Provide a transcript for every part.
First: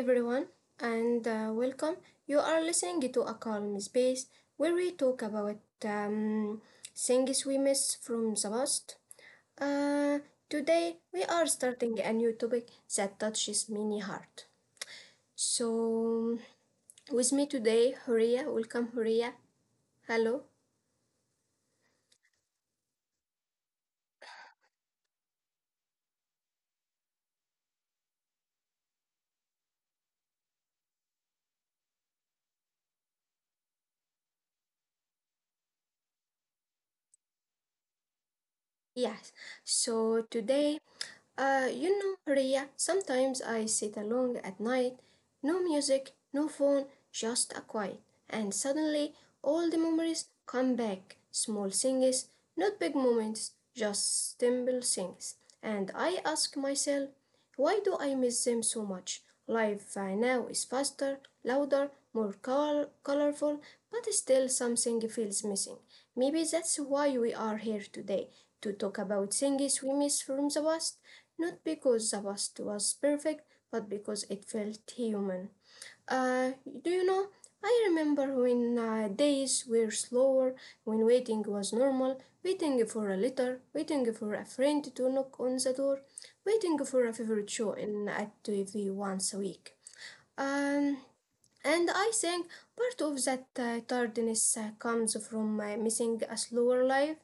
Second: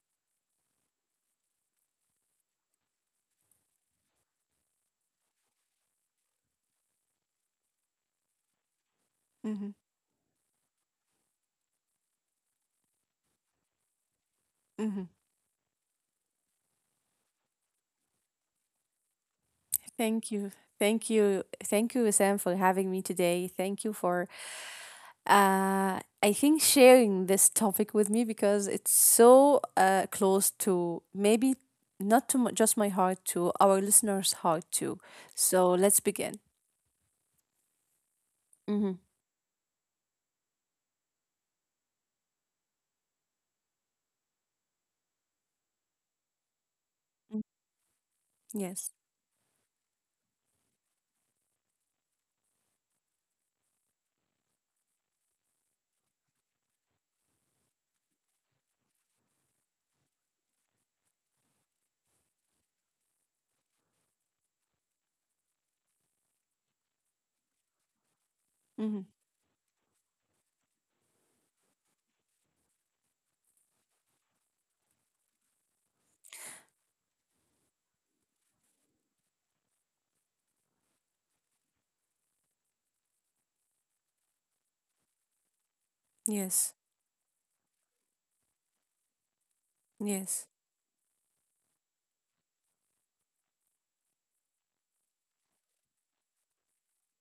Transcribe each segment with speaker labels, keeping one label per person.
Speaker 1: everyone, and welcome. You are listening to a calm space where we talk about um, things we miss from the past.
Speaker 2: Mm-hmm.
Speaker 1: Uh, Today, we are starting a new topic that touches many heart.
Speaker 2: Mm-hmm.
Speaker 1: So, with me today, Huria. Welcome, Huria.
Speaker 2: Thank
Speaker 1: Hello.
Speaker 2: you. Thank you. Thank you, Sam, for having me today. Thank you for, I think, sharing this topic with me because it's so close to maybe not to m- just my heart, to our listeners' heart, too. So let's begin. Mm-hmm.
Speaker 1: Yes. So today you know, Ria, sometimes I sit alone at night, no music, no phone, just a quiet, and
Speaker 2: Yes.
Speaker 1: suddenly all the memories come back. Small things, not big moments, just simple things. And I ask myself, why do I miss them so much? Life now is faster, louder, more colorful, but still something feels missing. Maybe that's why we are here today, to talk
Speaker 2: Mm-hmm.
Speaker 1: about things we miss from the past, not because the past was perfect, but because it felt human. Uh, do you know? I remember when days were slower, when waiting was normal, waiting for a letter, waiting for a friend to knock on the door, waiting
Speaker 2: Yes.
Speaker 1: for a favorite show in at TV once a week.
Speaker 2: Yes.
Speaker 1: Um, and I think part of that tardiness comes from missing a slower life,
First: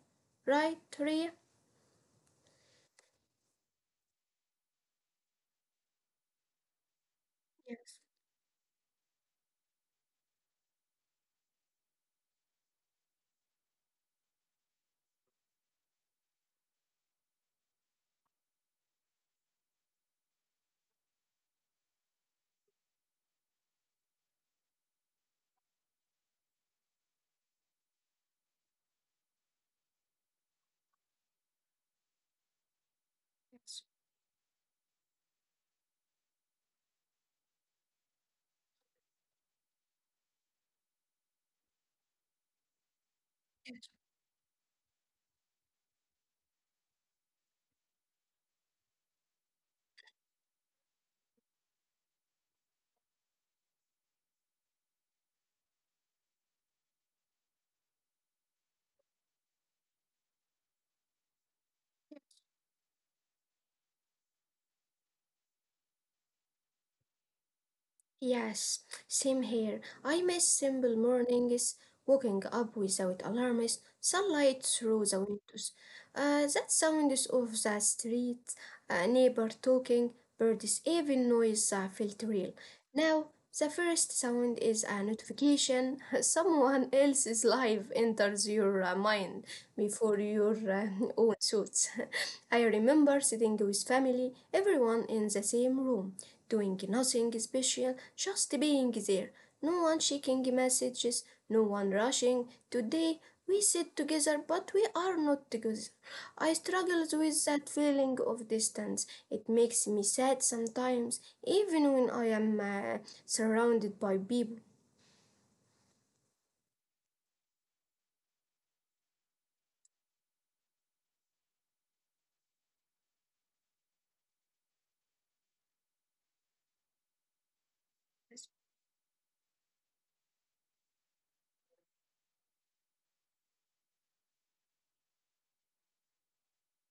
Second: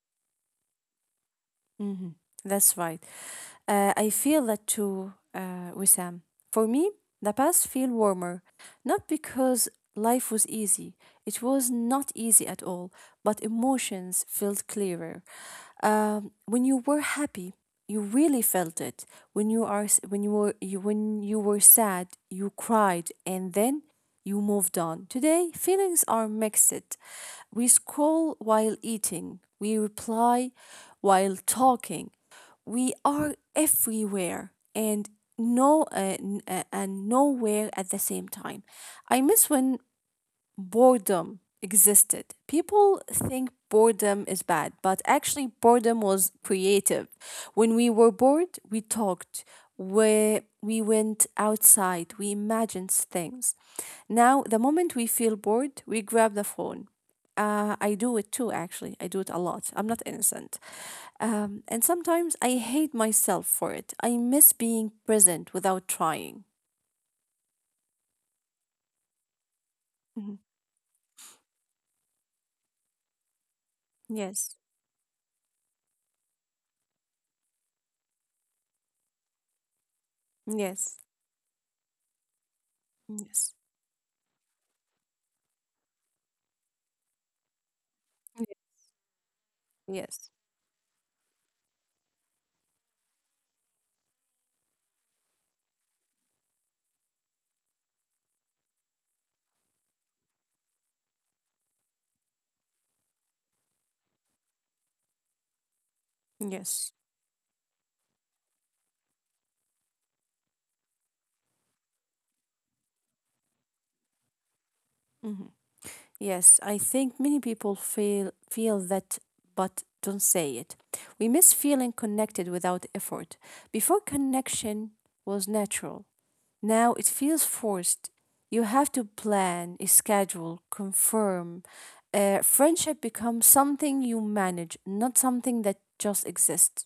Speaker 1: right, Ria?
Speaker 2: Mm-hmm. That's right. I feel that too, Wissam. For me, the past feel
Speaker 1: Yes,
Speaker 2: warmer, not because life was easy. It was not easy at all, but emotions felt clearer. When you were happy, you really felt it. When you were sad, you cried, and then you moved on. Today, feelings are mixed. We scroll while eating. We reply while talking. We are
Speaker 1: yes.
Speaker 2: everywhere and no n- and nowhere at the same time. I miss when boredom existed. People think boredom is bad, but actually, boredom was creative. When we were bored, we talked, we went outside, we imagined things. Now, the moment we feel bored, we grab the phone. I do it too, actually. I do it a lot. I'm not innocent. And sometimes I hate myself for it. I miss being present without trying.
Speaker 1: Yes, same here. I miss
Speaker 2: Mhm.
Speaker 1: simple mornings, waking up without alarms,
Speaker 2: Yes.
Speaker 1: sunlight through the windows, that sounds of the street, a neighbor talking, birds,
Speaker 2: Yes.
Speaker 1: even noise felt real. Now
Speaker 2: Yes.
Speaker 1: the first sound is a notification. Someone else's life enters
Speaker 2: Yes.
Speaker 1: your mind before
Speaker 2: Yes.
Speaker 1: your own thoughts. I remember sitting with family, everyone in the same room, doing nothing special, just being there. No one checking messages, no one rushing. Today we sit together, but we are not together. I
Speaker 2: Yes.
Speaker 1: struggle with that feeling of distance. It makes me sad sometimes, even when I am surrounded by people.
Speaker 2: Hmm. Yes, I think many people feel that but don't say it. We miss feeling connected without effort. Before, connection was natural. Now it feels forced. You have to plan, schedule, confirm. Friendship becomes something you manage, not something that just exists.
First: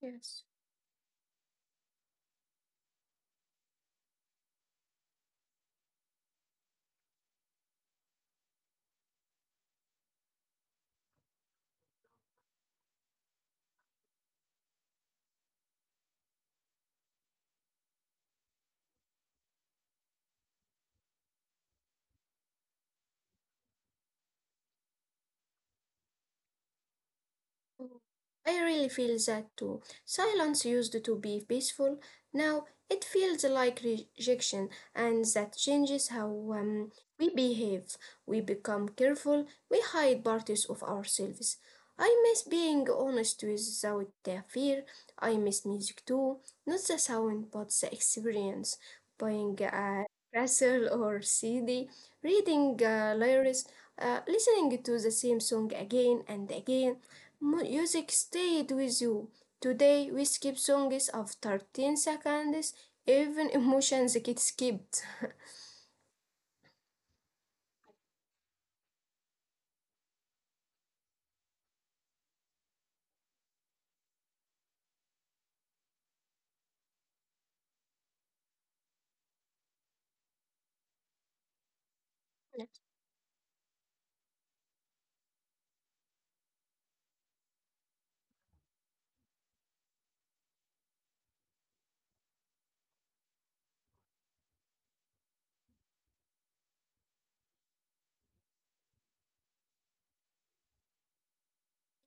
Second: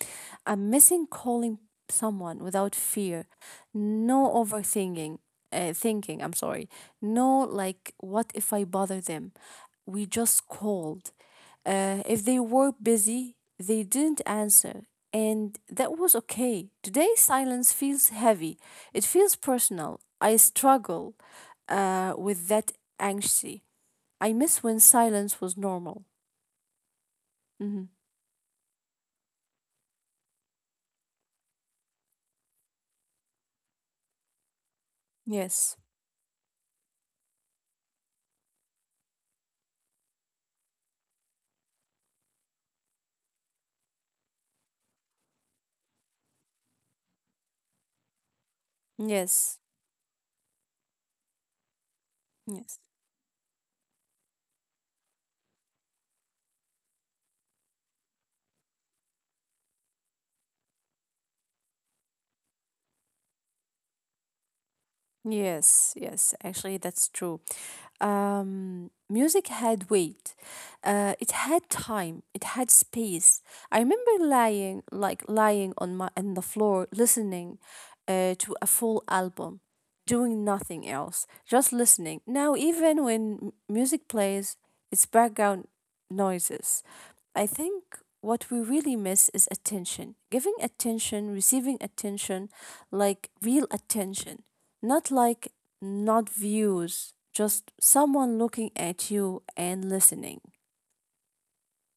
Speaker 1: Yes.
Speaker 2: I'm missing calling someone without fear. No overthinking, thinking, I'm sorry. No, like, what if I bother them? We just called. If they were busy, they didn't answer. And that was okay. Today, silence feels heavy. It feels personal. I struggle with that anxiety. I miss when silence was normal. Hmm.
Speaker 1: Mm, I really feel that too. Silence used to be peaceful. Now it feels like rejection, and that
Speaker 2: Yes.
Speaker 1: changes how um, we behave. We become careful, we hide parts of ourselves. I miss being honest without the fear. I miss music too, not the sound but the experience. Buying
Speaker 2: Yes.
Speaker 1: a castle or CD, reading
Speaker 2: Yes.
Speaker 1: lyrics, listening to the same song again and again. Music stayed with you. Today we skip songs of 13 seconds, even emotions get skipped.
Speaker 2: Yes, yes, actually, that's true. Music had weight. It had time. It had space. I remember lying, like lying on the floor, listening, to a full album, doing nothing else, just listening. Now, even when music plays, it's background noises. I think what we really miss is attention, giving attention, receiving attention, like real attention. Not like, not views, just someone looking at you and listening.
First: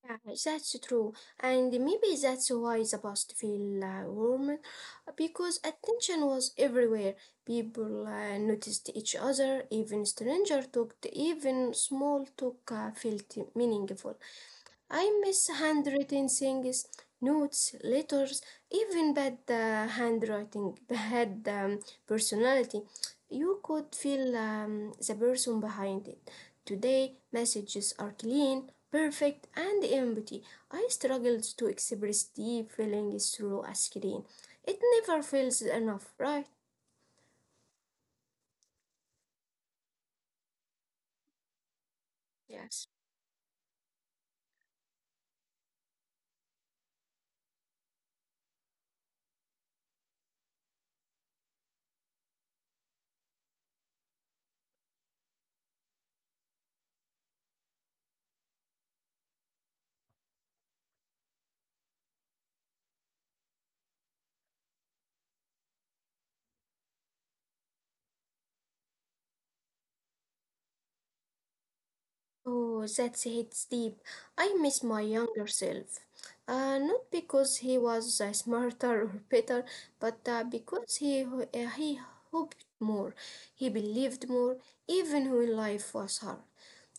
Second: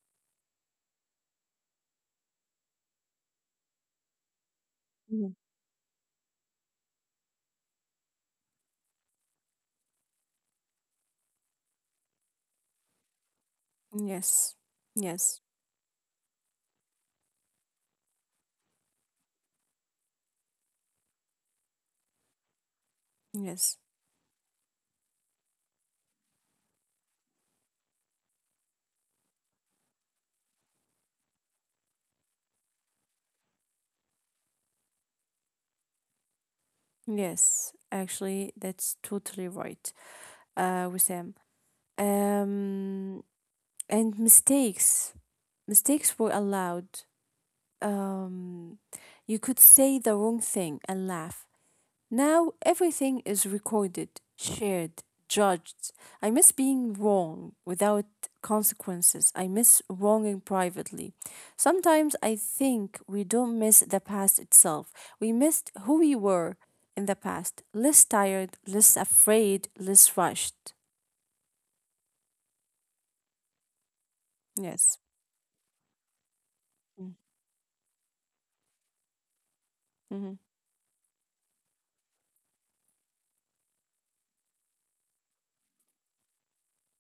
Speaker 1: Yeah, that's true. And maybe that's why the past feel warmer,
Speaker 2: Mhm.
Speaker 1: because attention was everywhere. People noticed each other, even stranger talked, even small talk felt meaningful.
Speaker 2: Yes,
Speaker 1: I
Speaker 2: yes,
Speaker 1: miss handwritten things, notes, letters, even bad handwriting, bad personality. You
Speaker 2: yes,
Speaker 1: could feel the person behind it. Today, messages are clean, perfect, and empty. I struggled to express deep feelings through a screen. It never feels enough, right?
Speaker 2: yes. Actually, that's totally right, Wissam.
Speaker 1: Yes.
Speaker 2: Um, and mistakes were allowed. Um, you could say the wrong thing and laugh. Now everything is recorded, shared, judged. I miss being wrong without consequences. I miss wronging privately. Sometimes I think we don't miss the past itself. We missed who we were in the past, less tired, less afraid, less rushed.
Speaker 1: Oh, that's hits deep. I miss
Speaker 2: Yes.
Speaker 1: my younger self.
Speaker 2: Mm-hmm.
Speaker 1: Not because he was smarter or better, but
Speaker 2: Mm-hmm.
Speaker 1: because he hoped more, he believed more, even when life was hard.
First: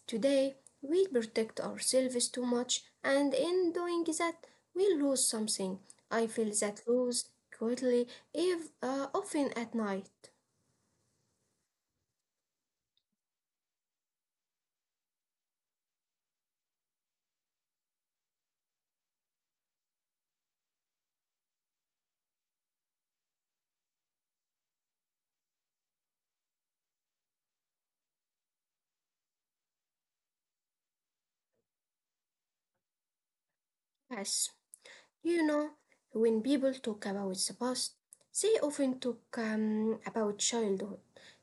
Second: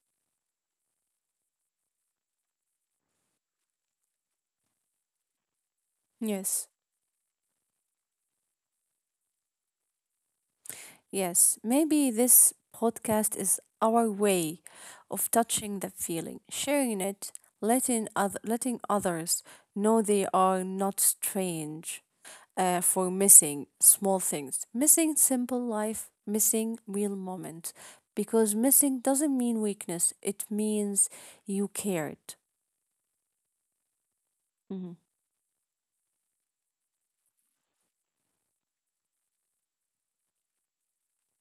Speaker 1: Today, we protect ourselves too much, and in doing that, we lose something. I feel
Speaker 2: Yes.
Speaker 1: that loss quietly, if often at night.
Speaker 2: Yes, maybe this podcast is our way of touching the feeling, sharing it, letting others know they are not strange for missing small things, missing simple life, missing real moment. Because missing doesn't mean weakness; it means you cared.
Speaker 1: Yes.
Speaker 2: Hmm.
Speaker 1: You know, when people talk about the past, they often talk about childhood.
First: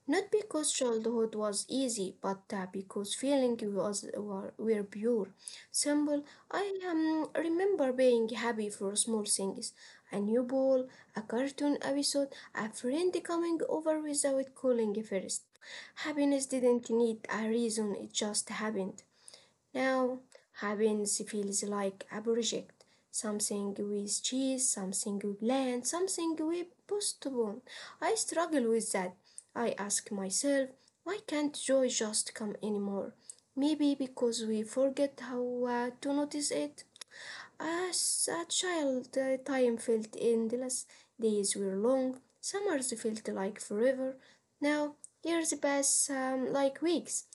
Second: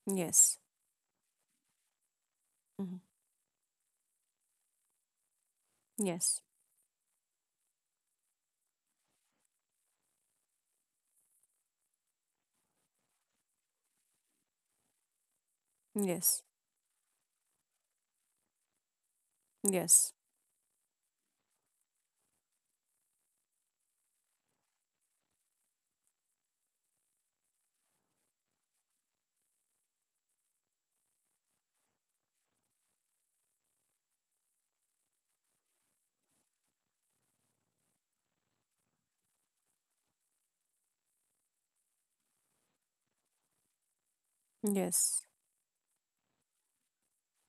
Speaker 1: Not
Speaker 2: Yes.
Speaker 1: because childhood was easy, but
Speaker 2: Hmm.
Speaker 1: because feeling was were pure. Simple.
Speaker 2: Yes.
Speaker 1: I remember being happy for small things: a new ball, a cartoon episode, a friend coming over without calling first.
Speaker 2: Yes.
Speaker 1: Happiness didn't need a reason; it just happened.
Speaker 2: Yes.
Speaker 1: Now, happiness feels like a project, something we chase, something we plan, something we postpone. I struggle with that. I ask myself, why can't joy just come anymore? Maybe because we forget how to notice it. As a child, the time felt endless. Days were long. Summers felt like forever. Now,
Speaker 2: Yes.
Speaker 1: years pass like weeks.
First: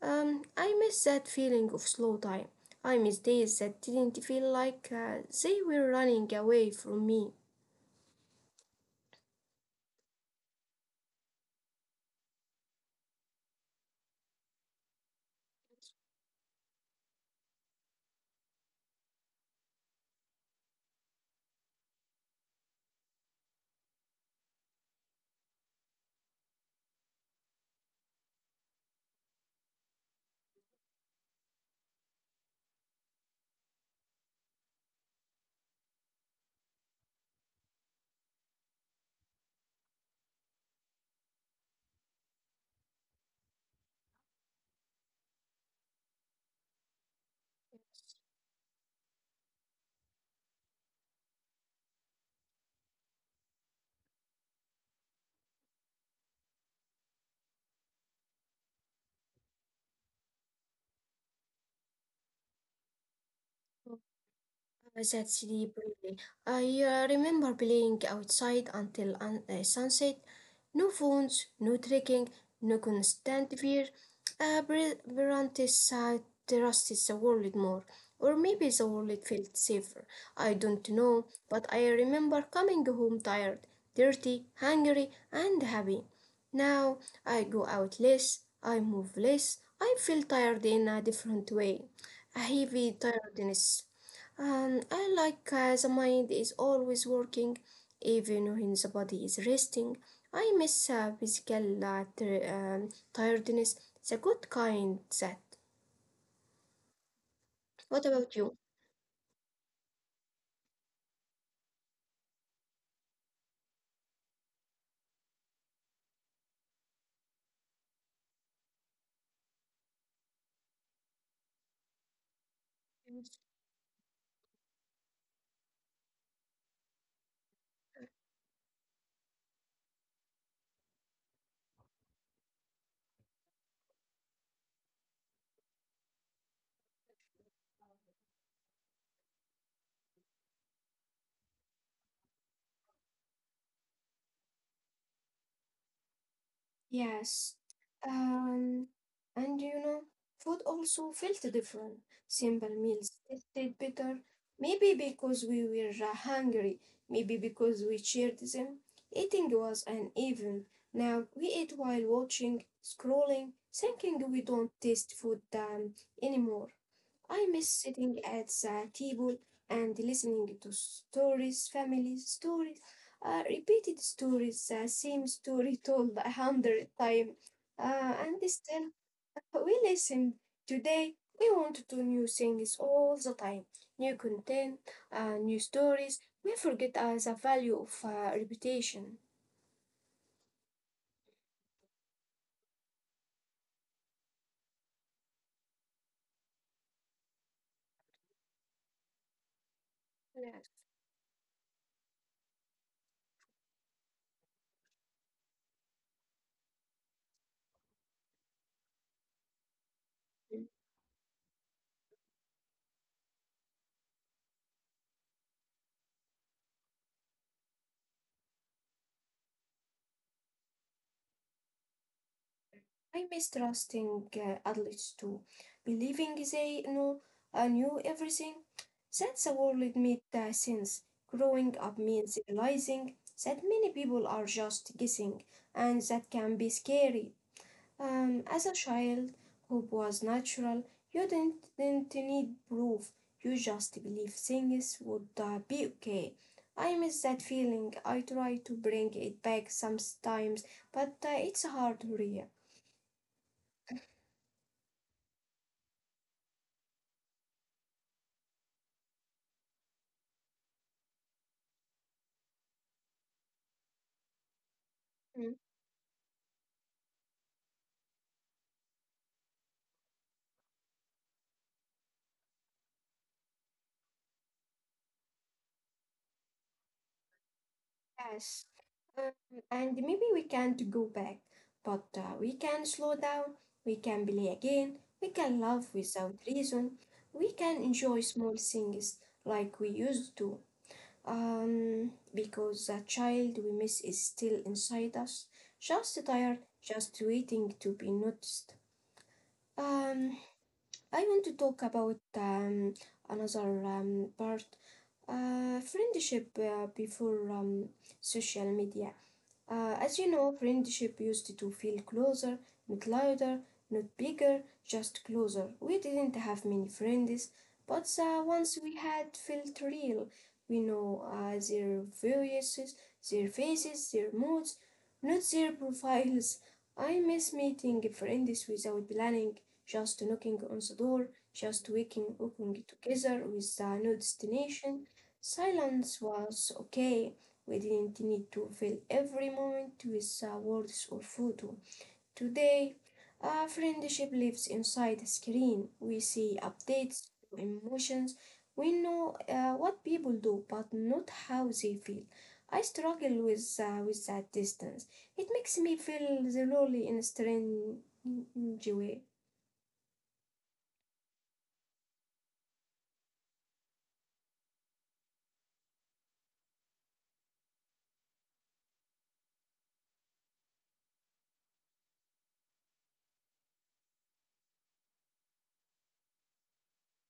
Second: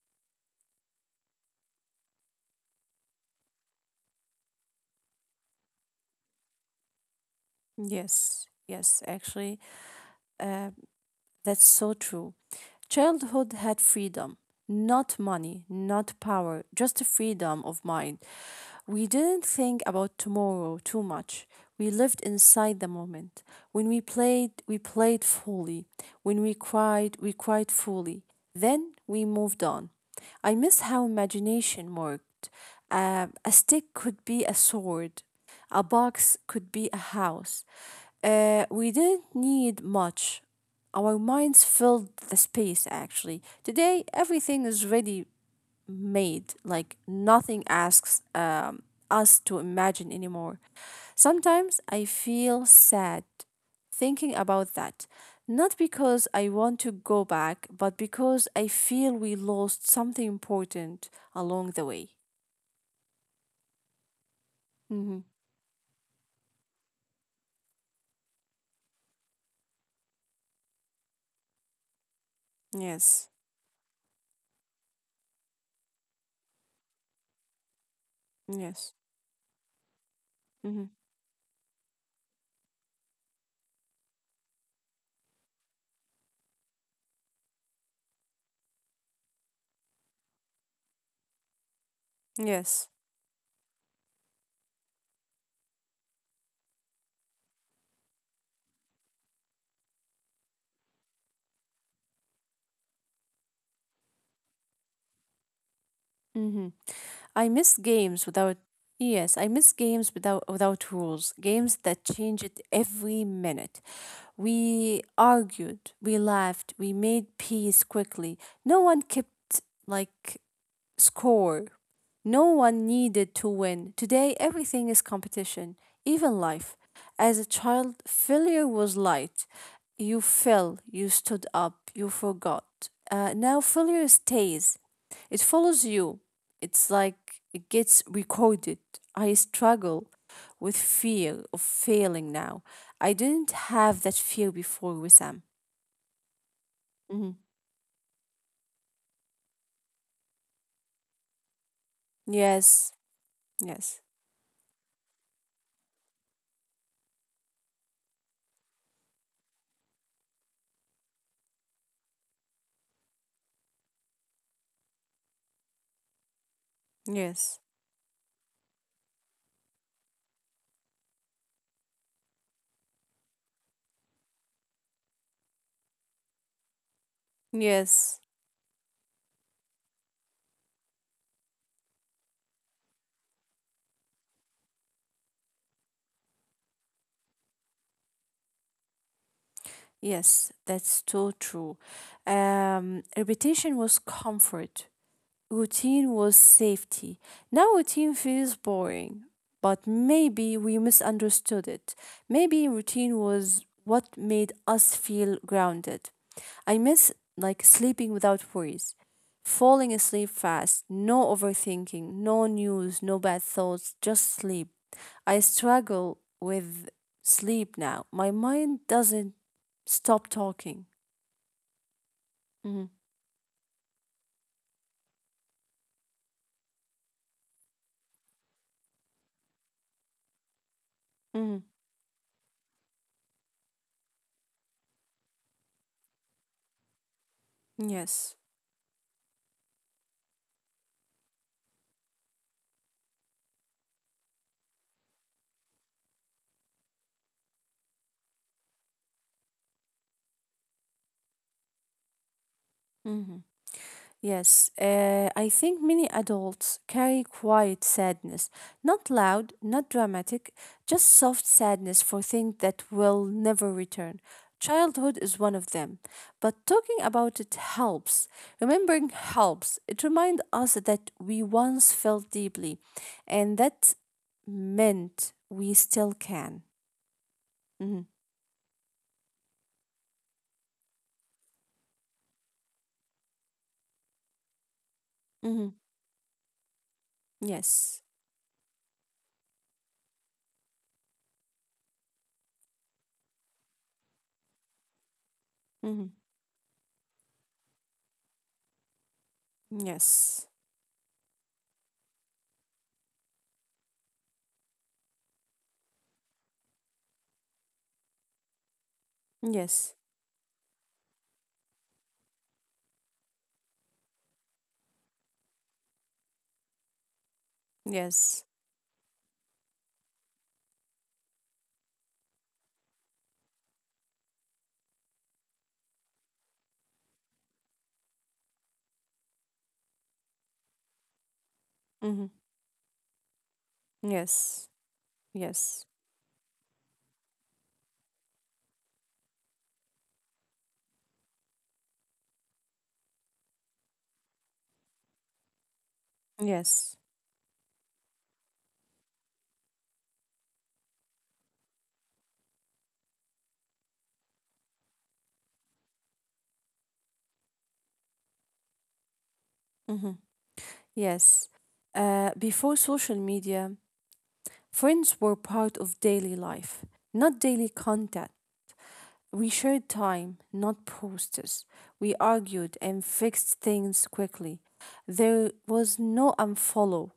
Speaker 1: I miss that feeling of slow time. I miss days that didn't feel like they were running away from me.
Speaker 2: Yes. Yes. Actually, uh, That's so true. Childhood had freedom, not money, not power, just a freedom of mind. We didn't think about tomorrow too much. We lived inside the moment. When we played fully. When we cried fully. Then we moved on. I miss how imagination worked. A stick could be a sword, a box could be a house, we didn't need much. Our minds filled the space, actually. Today, everything is ready made. Like, nothing asks us to imagine anymore. Sometimes I feel sad thinking about that. Not because I want to go back, but because I feel we lost something important along the way. Mm-hmm.
Speaker 1: That's deep, really. Brilliant. I remember playing outside until sunset. No phones, no trekking, no
Speaker 2: Yes.
Speaker 1: constant fear. Bronte's trusted the world more, or maybe
Speaker 2: Yes.
Speaker 1: the world felt safer. I
Speaker 2: Mm-hmm.
Speaker 1: don't know, but I remember coming home tired, dirty, hungry, and happy. Now I go out less, I move less, I feel tired in a different way, a heavy
Speaker 2: Yes.
Speaker 1: tiredness. And I like the mind is always working, even when the body is resting. I miss physical tiredness, the good kind that.
Speaker 2: Mm-hmm. I miss
Speaker 1: What
Speaker 2: games
Speaker 1: about you?
Speaker 2: without Yes, I miss games without rules. Games that change it every minute. We argued, we laughed, we made peace quickly. No one kept, like, score. No one needed to win. Today, everything is competition, even life. As a child, failure was light. You fell, you stood up, you forgot. Now, failure stays, it follows you. It's like it gets recorded. I struggle with fear of failing now. I didn't have that fear before, Wissam. Mm.
Speaker 1: Yes. Um, and you know, food also felt different. Simple
Speaker 2: Yes,
Speaker 1: meals tasted
Speaker 2: yes,
Speaker 1: better. Maybe because we were hungry, maybe because we shared them. Eating was uneven. Now we eat while watching, scrolling, thinking we don't taste food anymore. I
Speaker 2: yes,
Speaker 1: miss sitting at the table and listening to stories, family stories, repeated stories, the same story told a hundred times.
Speaker 2: yes.
Speaker 1: And still, we listen. Today, we want to new things all the time, new content, new stories. We forget the value of reputation.
Speaker 2: Yes, that's so true. Reputation was comfort. Routine was safety. Now routine feels boring, but
Speaker 1: Yes.
Speaker 2: maybe we misunderstood it. Maybe routine was what made us feel grounded. I miss, like, sleeping without worries, falling asleep fast, no overthinking, no news, no bad thoughts, just sleep. I struggle with sleep now. My mind doesn't stop talking. Mhm,
Speaker 1: I mistrusting adults too, believing they know knew everything. That's a world made since Growing
Speaker 2: mhm.
Speaker 1: up means realizing that many people are just guessing, and that can be scary.
Speaker 2: Yes.
Speaker 1: As a child, hope was natural. You didn't need proof. You just believe things would be okay. I miss that feeling. I try to bring it back sometimes, but it's hard, Ria.
Speaker 2: Yes, I think many adults carry quiet sadness, not loud, not dramatic, just soft sadness for things that will never return. Childhood
Speaker 1: Mm,
Speaker 2: is one of them, but talking about it helps. Remembering helps. It reminds us that we once felt deeply and that meant we still can. Hmm.
Speaker 1: yes, um, and maybe we can't go back, but we can slow down, we can play again, we can
Speaker 2: Hmm.
Speaker 1: love without reason, we can
Speaker 2: Yes.
Speaker 1: enjoy small things like we used to. Because the child we miss is still inside us,
Speaker 2: Hmm.
Speaker 1: just tired, just waiting to be noticed. Um,
Speaker 2: Yes.
Speaker 1: I want to talk about another part, friendship before social media.
Speaker 2: Yes.
Speaker 1: As you know, friendship used to feel closer, not louder, not bigger, just closer. We didn't have many friends, but the
Speaker 2: Yes.
Speaker 1: ones we had felt real. We know their voices, their faces, their moods, not their profiles. I miss meeting friends without planning, just knocking on the door, just
Speaker 2: Hmm.
Speaker 1: waking up together with no
Speaker 2: Yes.
Speaker 1: destination.
Speaker 2: Yes.
Speaker 1: Silence was okay, we didn't need to fill every moment with words or photo. Today, our friendship lives inside a screen. We see
Speaker 2: Yes.
Speaker 1: updates, emotions. We know what people do, but not how they feel. I struggle with that distance. It makes me feel lonely in a strange way.
Speaker 2: Hmm. Yes. Before social media, friends were part of daily life, not daily contact. We shared time, not posters. We argued and fixed things quickly. There was no unfollow,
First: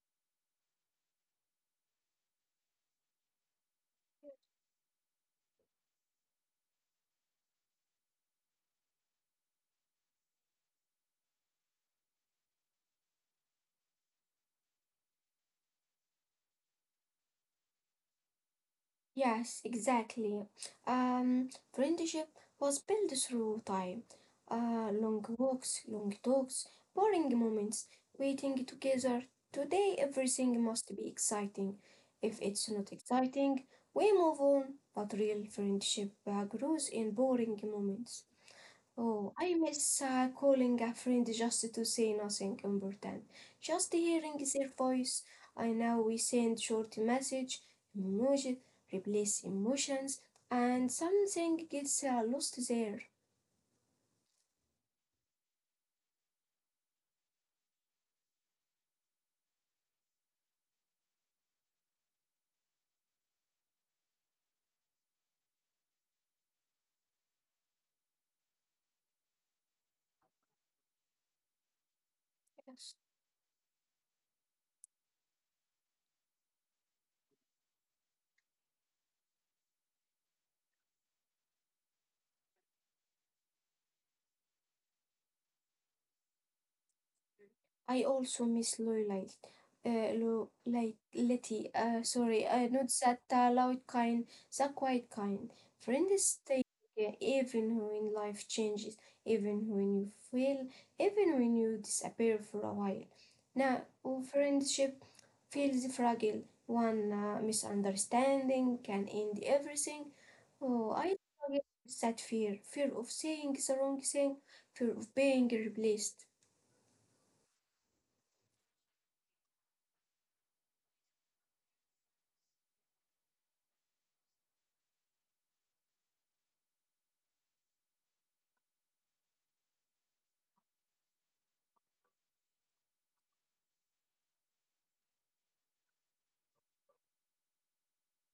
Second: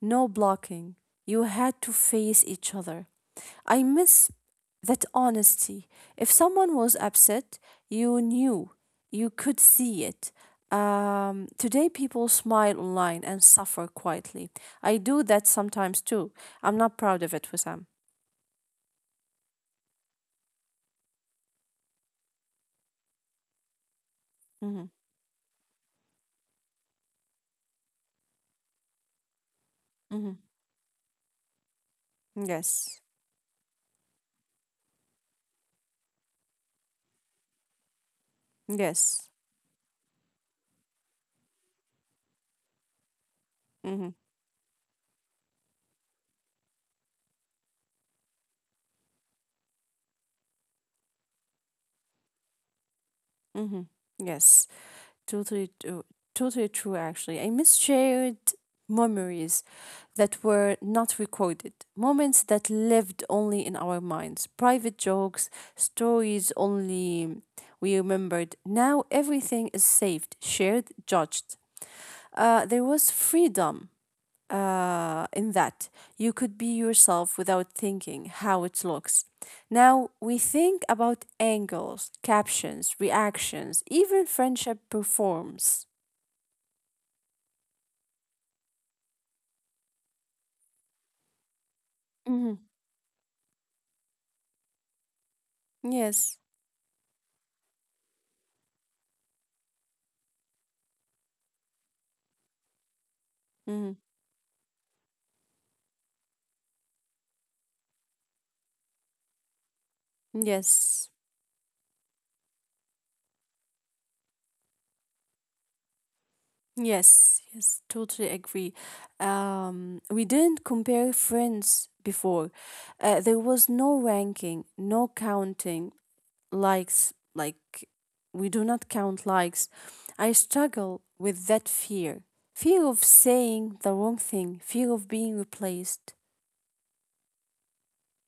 Speaker 2: no blocking. You had to face each other. I miss that honesty. If someone was upset, you knew, you could see it. Today, people smile online and suffer quietly. I do that sometimes too. I'm not proud of it, Wissam.
Speaker 1: Yes, exactly. Friendship was built through time.
Speaker 2: Mm-hmm.
Speaker 1: Long walks, long talks, boring moments, waiting together. Today,
Speaker 2: Mm-hmm.
Speaker 1: everything must be exciting. If it's not
Speaker 2: Yes.
Speaker 1: exciting, we move on. But real friendship grows in boring moments.
Speaker 2: Yes.
Speaker 1: Oh, I miss calling a friend just to say nothing important. Just
Speaker 2: Mm-hmm.
Speaker 1: hearing their voice. I know we send short message, emoji, replace emotions, and something gets lost there.
Speaker 2: Mm-hmm. Yes. Totally, totally true, actually. I miss shared memories that were not recorded, moments that lived only in our minds, private jokes, stories only we remembered. Now everything is saved, shared, judged. There was freedom in that. You could be yourself without thinking how it looks. Now, we think about angles, captions, reactions, even friendship performs.
Speaker 1: I also miss Lorelai. Lo Lorelai, Letty. Sorry,
Speaker 2: Mhm.
Speaker 1: not that loud kind, the quiet kind. Friends
Speaker 2: Yes.
Speaker 1: stay even when life changes, even when you fail, even when you disappear for a while. Now,
Speaker 2: Mhm.
Speaker 1: oh, friendship feels fragile. One misunderstanding can end everything. Oh,
Speaker 2: Yes.
Speaker 1: I forget that fear, fear of saying the wrong thing, fear of being replaced.
Speaker 2: Yes. Yes. Totally agree. We didn't compare friends before. There was no ranking, no counting, likes, like, we do not count likes. I struggle with that fear of saying the wrong thing, fear of being replaced.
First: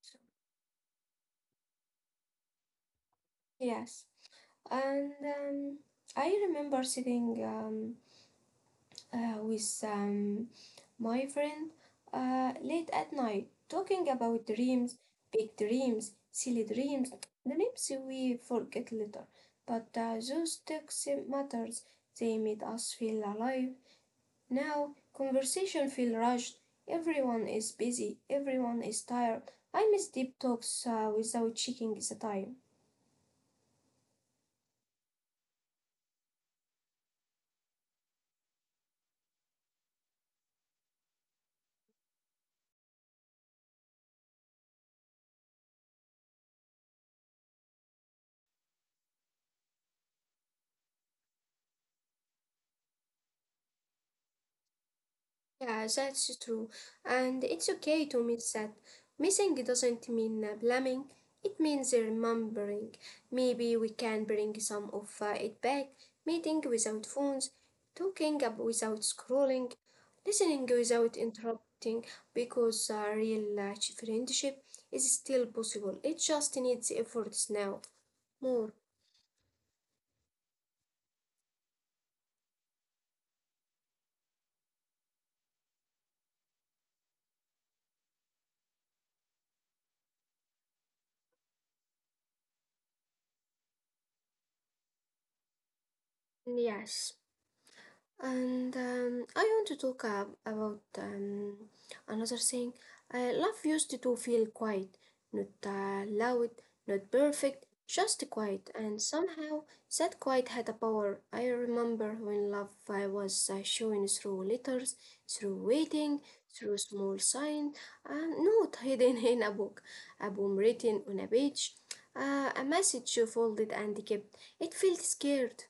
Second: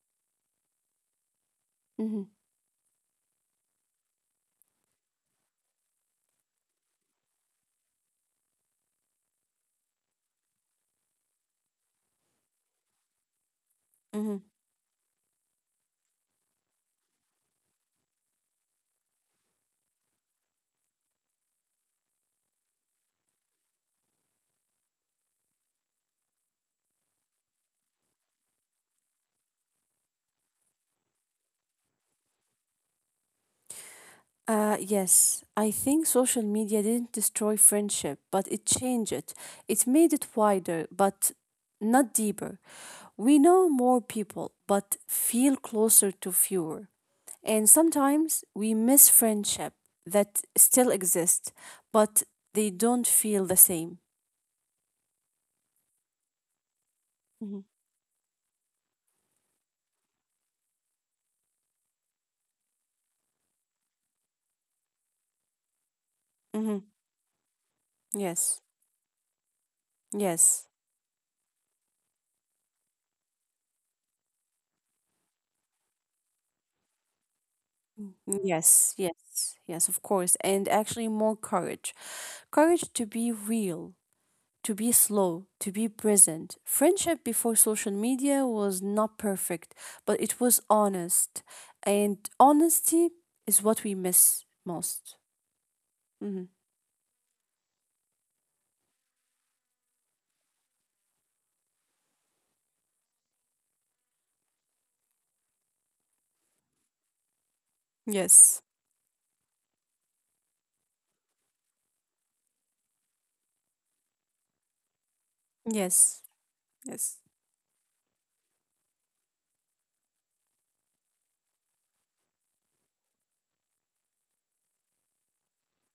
Speaker 1: So,
Speaker 2: Mhm,
Speaker 1: yes. And I remember sitting with my friend late at night talking
Speaker 2: mhm.
Speaker 1: about dreams, big dreams, silly dreams, dreams we forget later. But those texts matters. They made us feel alive. Now conversation feel rushed. Everyone is busy. Everyone is tired. I miss deep talks without checking the time.
Speaker 2: Yes, I think social media didn't destroy friendship, but it changed it. It made it wider, but not deeper. We know more people, but feel closer to fewer. And sometimes we miss friendship that still exist, but they don't feel the same.
Speaker 1: Yeah, that's true. And
Speaker 2: Hmm.
Speaker 1: it's okay to miss that. Missing doesn't mean blaming, it means remembering. Maybe we can bring some of it back. Meeting
Speaker 2: Hmm.
Speaker 1: without phones, talking
Speaker 2: Yes,
Speaker 1: without scrolling,
Speaker 2: yes.
Speaker 1: listening without interrupting, because real friendship is still possible. It just needs efforts now.
Speaker 2: Mm.
Speaker 1: More.
Speaker 2: Yes, yes, yes, of course. And actually, more courage to be real, to be slow, to be present. Friendship before social media was not perfect, but it was honest. And honesty is what we miss most. Hmm.
Speaker 1: Yes. And I want to talk about another thing. Love used to feel quiet, not loud, not perfect, just
Speaker 2: Yes.
Speaker 1: quiet. And somehow that quiet had a power. I remember when love was shown through letters, through
Speaker 2: Yes.
Speaker 1: waiting, through
Speaker 2: Yes.
Speaker 1: small signs, not hidden in a book, a poem written on a page, a message folded and kept. It felt scared,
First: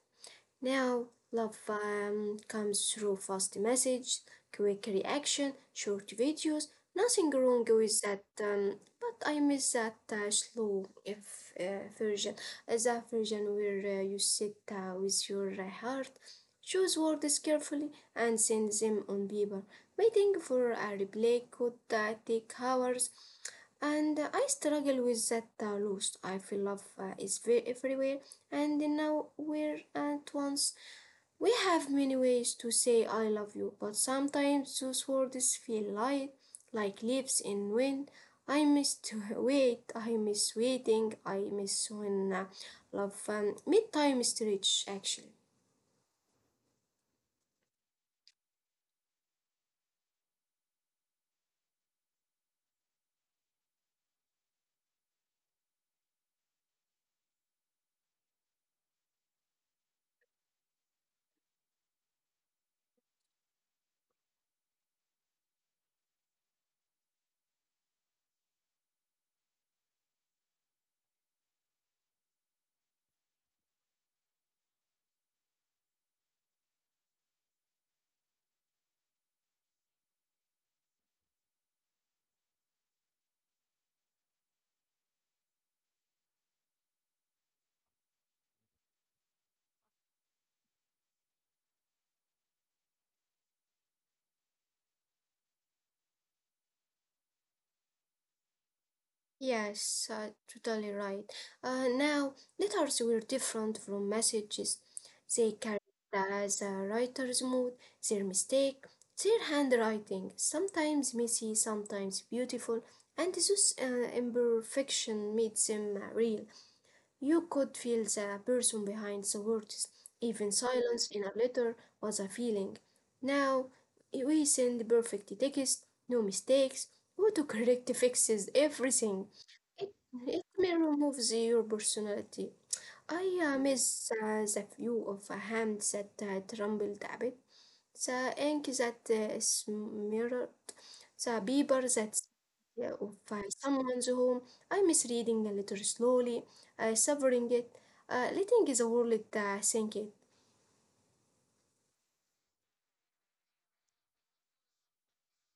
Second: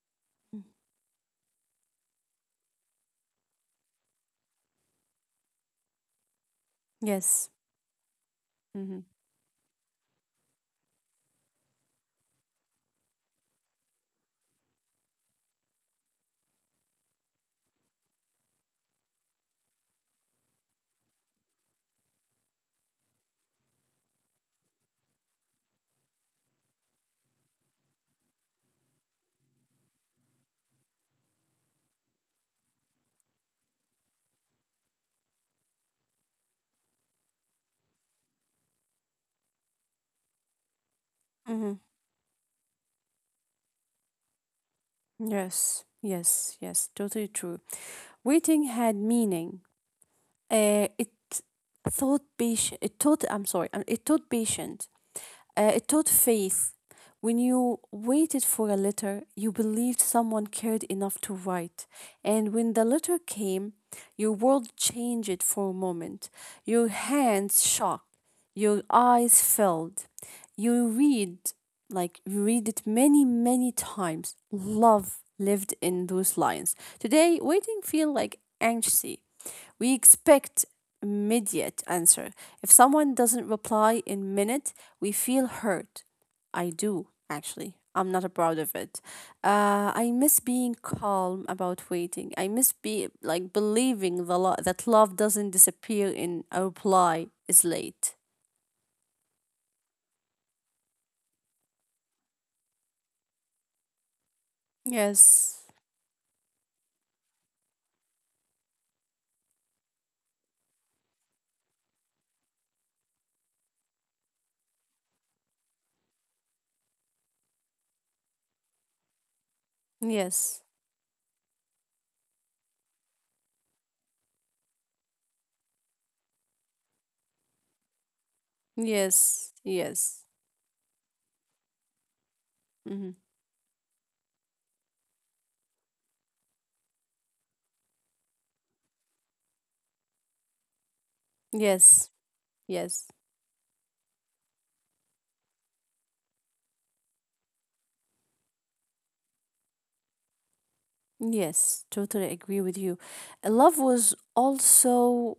Speaker 2: Mm.
Speaker 1: now, love comes through fast message, quick reaction, short videos. Nothing
Speaker 2: Yes.
Speaker 1: wrong with that,
Speaker 2: Hmm.
Speaker 1: but I miss that slow if, version. That version where you sit with your heart, choose words carefully, and send them on paper. Waiting for a reply could take hours, and I struggle with that loss. I feel love is everywhere and now we're at once. We have many ways to say I love you, but sometimes those words feel light, like leaves in wind. I miss to wait, I miss waiting, I
Speaker 2: Hmm.
Speaker 1: miss when love midtime stretch actually.
Speaker 2: Yes, yes, yes, totally true. Waiting had meaning. It taught patient. It taught. I'm sorry. It taught patient. It taught faith. When you waited for a letter, you believed someone cared enough to write. And when the letter came, your world changed for a moment. Your hands shook, your eyes filled. You read, like, you read it many, many times. Love lived in those lines. Today, waiting feel like anxiety. We expect immediate answer. If someone doesn't reply in minute, we feel hurt. I do actually. I'm not proud of it. I miss being calm about waiting. I miss be like believing the that love doesn't disappear in a reply is late.
Speaker 1: Yes, totally right. Now, letters were different from messages. They
Speaker 2: Yes.
Speaker 1: carried the writer's mood, their mistake, their handwriting, sometimes messy, sometimes beautiful, and this imperfection made them real. You could feel the person behind the words. Even
Speaker 2: Yes.
Speaker 1: silence in a letter was a feeling. Now we send perfect text, no mistakes, autocorrect fixes everything.
Speaker 2: Yes.
Speaker 1: It, it
Speaker 2: Yes.
Speaker 1: may remove your personality. I
Speaker 2: Hmm.
Speaker 1: miss the view of a hand that trembled a bit. The ink that smeared the paper
Speaker 2: Yes.
Speaker 1: that yeah,
Speaker 2: Yes.
Speaker 1: of someone's home. I miss reading a little slowly, savoring it, letting the world sink it.
Speaker 2: Yes, totally agree with you. Love was also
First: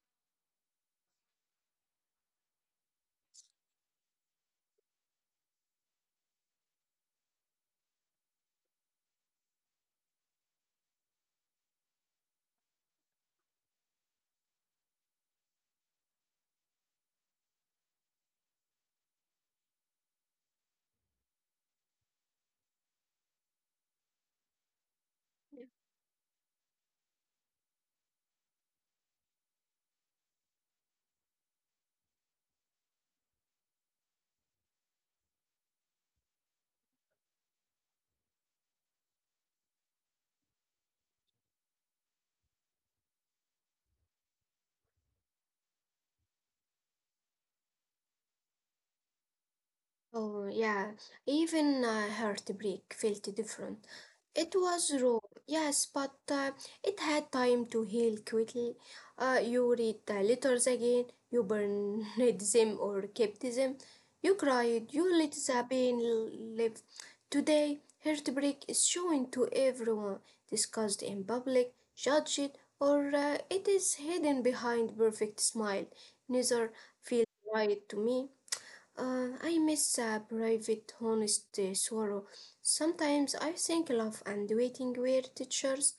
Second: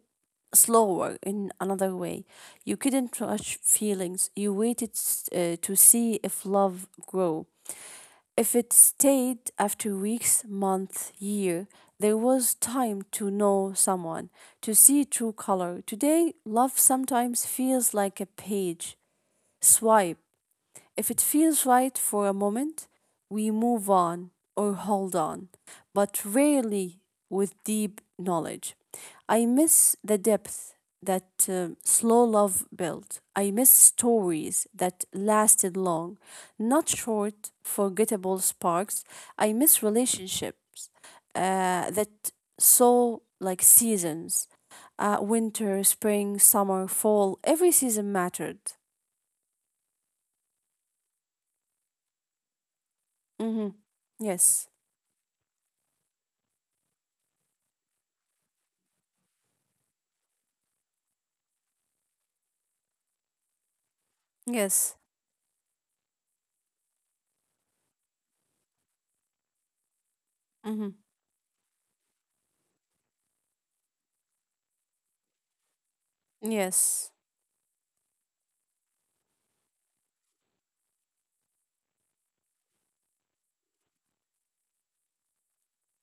Speaker 2: slower in another way. You couldn't rush feelings. You waited to see if love grow. If it stayed after weeks, month, year, there was time to know someone, to see true color. Today, love sometimes feels like a page swipe. If it feels right for a moment, we move on or hold on, but rarely with deep knowledge. I miss the depth that slow love built. I miss stories that lasted long, not short, forgettable sparks. I miss relationships that saw like seasons, winter, spring, summer, fall. Every season mattered.
Speaker 1: Oh, yeah, even Heartbreak felt
Speaker 2: Hmm.
Speaker 1: different. It
Speaker 2: Yes.
Speaker 1: was raw, yes, but it had time to heal quickly. You read the letters again, you burned them or kept them, you
Speaker 2: Yes.
Speaker 1: cried, you let the pain live. Today, Heartbreak is shown to everyone,
Speaker 2: Mm-hmm.
Speaker 1: discussed in public, judged, or it is hidden behind perfect smile. Neither
Speaker 2: Yes.
Speaker 1: feels right to me. I miss a private, honest sorrow. Sometimes I think love and waiting were teachers.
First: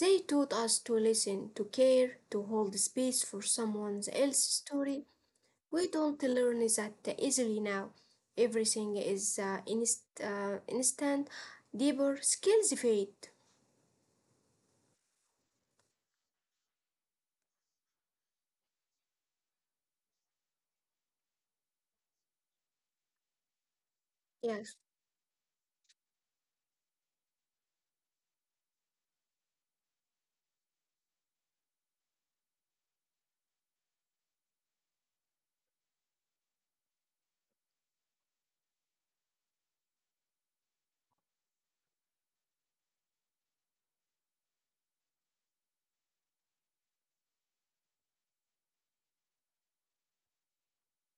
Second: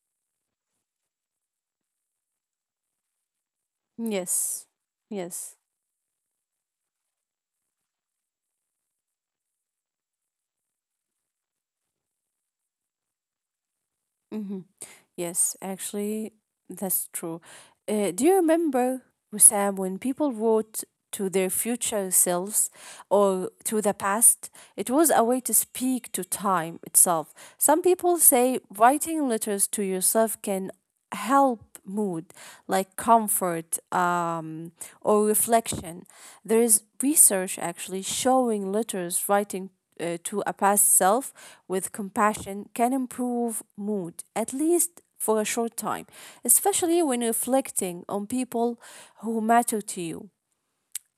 Speaker 1: They taught us to listen, to care, to hold space for someone else's
Speaker 2: Yes.
Speaker 1: story.
Speaker 2: Yes.
Speaker 1: We don't learn that easily now. Everything is instant, deeper skills fade.
Speaker 2: Mm-hmm. Yes. Actually, that's true. Do you remember, Wissam, when people wrote to their future selves or to the past?
Speaker 1: Yeah.
Speaker 2: It was a way to speak to time itself. Some people say writing letters to yourself can help mood, like comfort or reflection. There is research actually showing letters writing to a past self with compassion can improve mood, at least for a short time, especially when reflecting on people who matter to you.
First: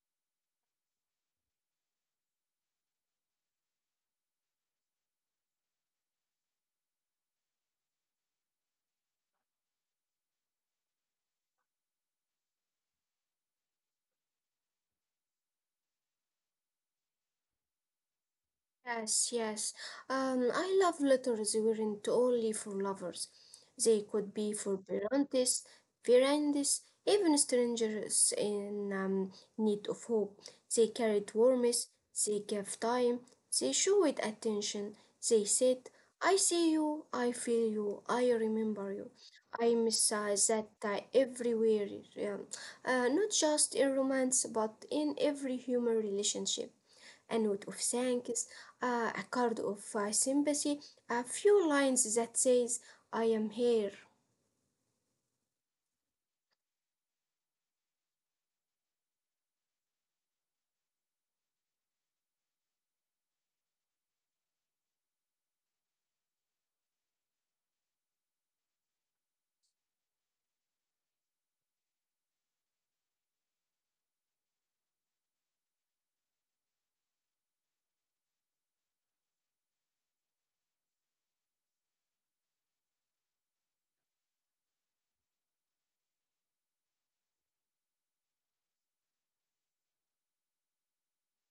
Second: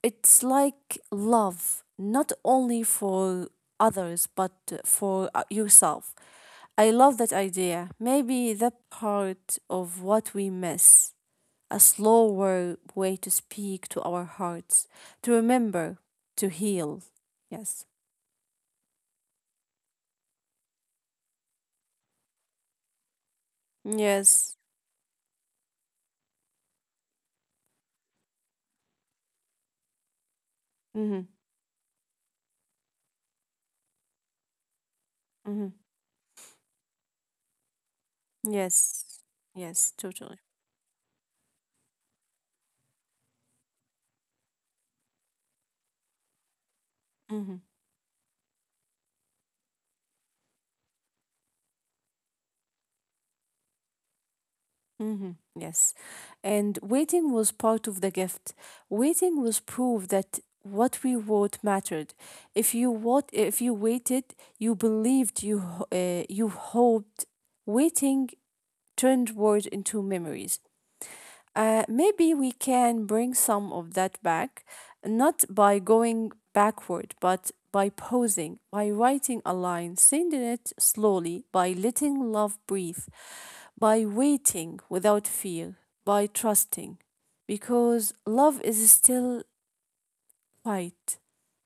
Speaker 2: It's like love, not only for others, but for yourself. I love that idea. Maybe that part of what we miss, a slower way to speak to our hearts, to remember, to heal. Yes.
Speaker 1: Yes, yes. I love letters weren't only for lovers. They could
Speaker 2: Yes.
Speaker 1: be for parents, friends, even strangers in need of hope. They
Speaker 2: Mm-hmm.
Speaker 1: carried warmth, they gave time, they showed attention. They
Speaker 2: Mm-hmm.
Speaker 1: said, I see you, I feel you, I remember
Speaker 2: Yes.
Speaker 1: you. I
Speaker 2: Yes,
Speaker 1: miss
Speaker 2: totally.
Speaker 1: that everywhere, yeah. Not just in romance, but in every human relationship a
Speaker 2: Mm-hmm.
Speaker 1: note of thanks, a card of sympathy, a few lines that says, I am here.
Speaker 2: Hmm. Yes. And waiting was part of the gift. Waiting was proof that what we wrote mattered. If you what if you waited, you believed you you hoped. Waiting turned words into memories. Maybe we can bring some of that back, not by going backward, but by pausing, by writing a line, sending it slowly, by letting love breathe, by waiting without fear, by trusting. Because love is still quiet.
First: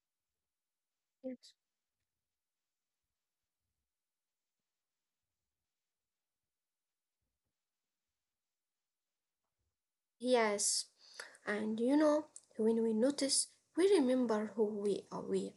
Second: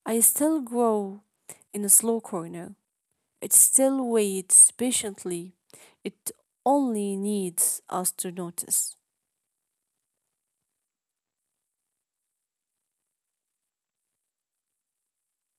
Speaker 2: I still grow
Speaker 1: Yes.
Speaker 2: in a slow corner. It still waits patiently. It only needs us to notice.
Speaker 1: Yes, and you know, when we notice, we remember who we-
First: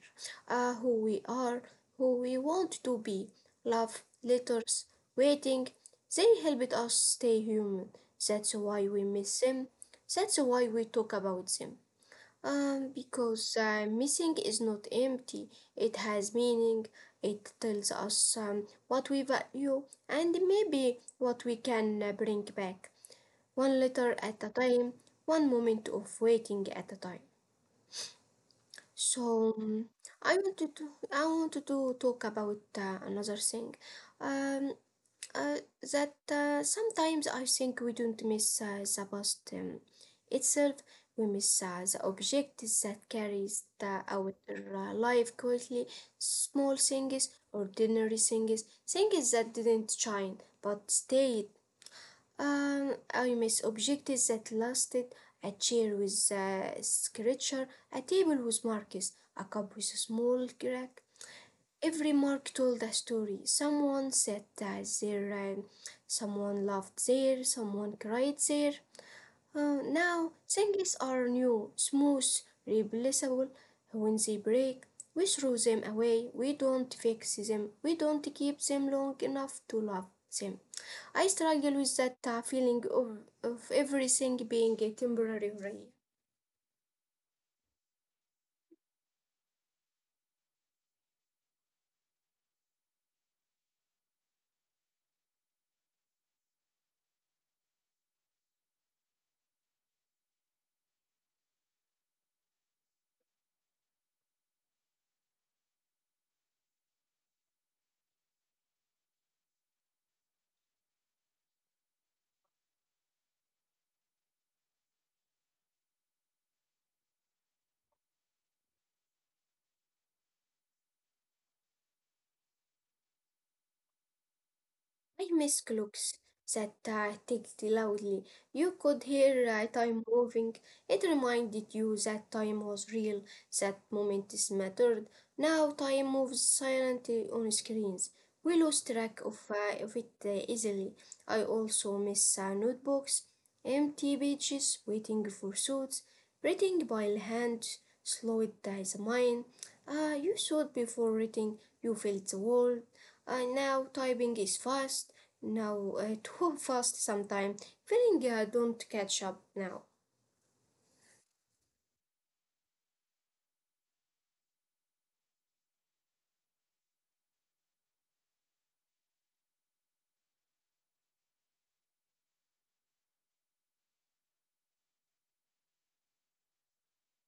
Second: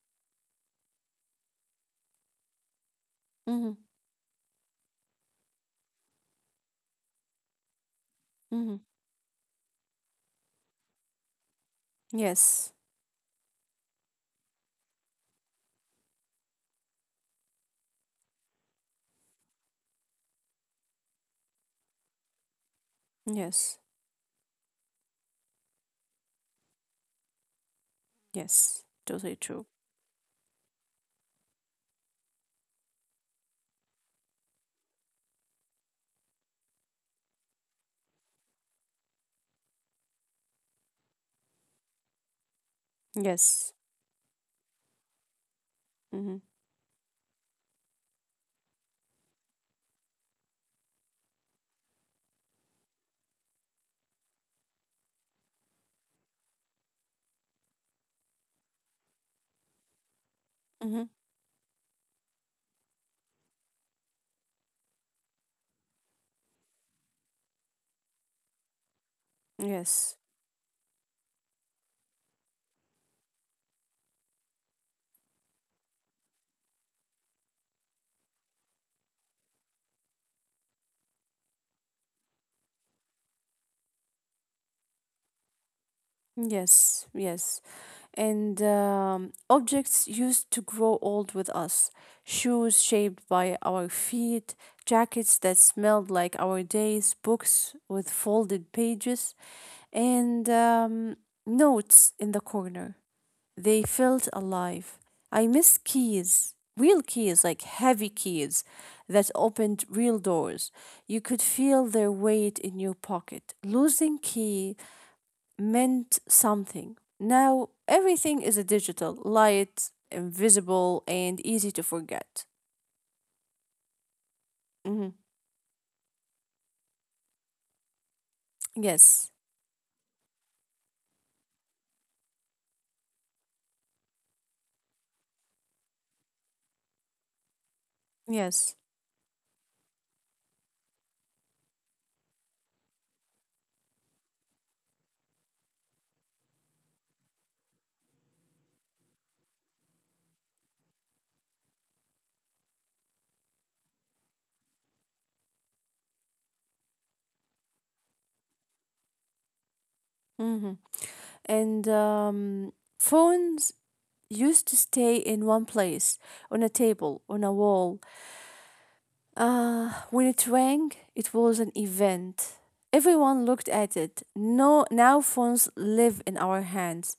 Speaker 1: are, who we are, who we want to be.
Speaker 2: Hmm.
Speaker 1: Love, letters, waiting, they helped us stay human. That's
Speaker 2: Hmm.
Speaker 1: why we miss them. That's why we talk about them.
Speaker 2: Yes.
Speaker 1: Because missing is not empty, it has meaning, it tells us what we value and maybe what we can bring back, one
Speaker 2: Yes.
Speaker 1: letter at a time, one moment of waiting at a time.
Speaker 2: Yes. Totally
Speaker 1: So
Speaker 2: true.
Speaker 1: I wanted to I wanted to talk about another thing. Um, uh, that sometimes I think we don't miss the past itself, we miss the object that carries
Speaker 2: Yes.
Speaker 1: the, our life quietly,
Speaker 2: Mm-hmm.
Speaker 1: small things, ordinary things, things that didn't shine but stayed. I miss objects that lasted, a chair with a scratcher, a table with marks, a cup with a small crack.
Speaker 2: Mm-hmm.
Speaker 1: Every mark told a story. Someone sat there, someone laughed there, someone cried there.
Speaker 2: Yes.
Speaker 1: Now, things are new, smooth, replaceable. When they break, we throw them away. We don't fix them. We don't keep them long enough to love them. I struggle with that feeling of everything being temporary.
Speaker 2: Yes. Yes. And objects used to grow old with us. Shoes shaped by our feet, jackets that smelled like our days, books with folded pages, and notes in the corner. They felt alive. I miss keys, real keys, like heavy keys that opened real doors. You could feel their weight in your pocket. Losing key meant something. Now everything is a digital, light, invisible, and easy to forget. Hmm.
Speaker 1: I miss clocks, that ticked loudly. You could
Speaker 2: Yes,
Speaker 1: hear time moving. It reminded you that time was real, that moments mattered. Now time moves silently on screens. We lose
Speaker 2: yes.
Speaker 1: track of it easily. I also miss notebooks empty pages waiting for thoughts, writing by hand, slow it as a mind. Ah, you thought before writing, you felt the world. Ah, now typing is fast, now too fast sometimes, feeling don't catch up now.
Speaker 2: Hmm. And phones used to stay in one place on a table, on a wall. When it rang, it was an event. Everyone looked at it. No, now phones live in our hands.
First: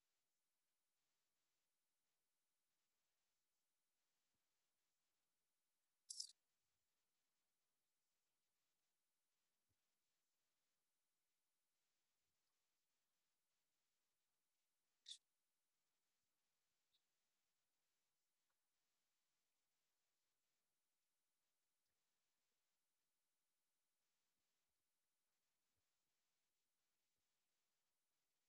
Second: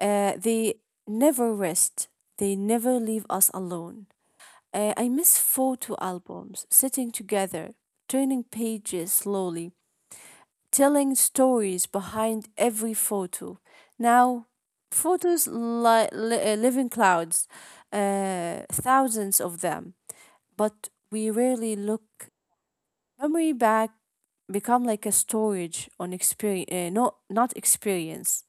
Speaker 2: They never rest. They never leave us alone. I miss photo albums, sitting together, turning pages slowly, telling stories behind every photo. Now, photos live in clouds, thousands of them, but we rarely look. Memory back become like a storage on experience, no, not experience.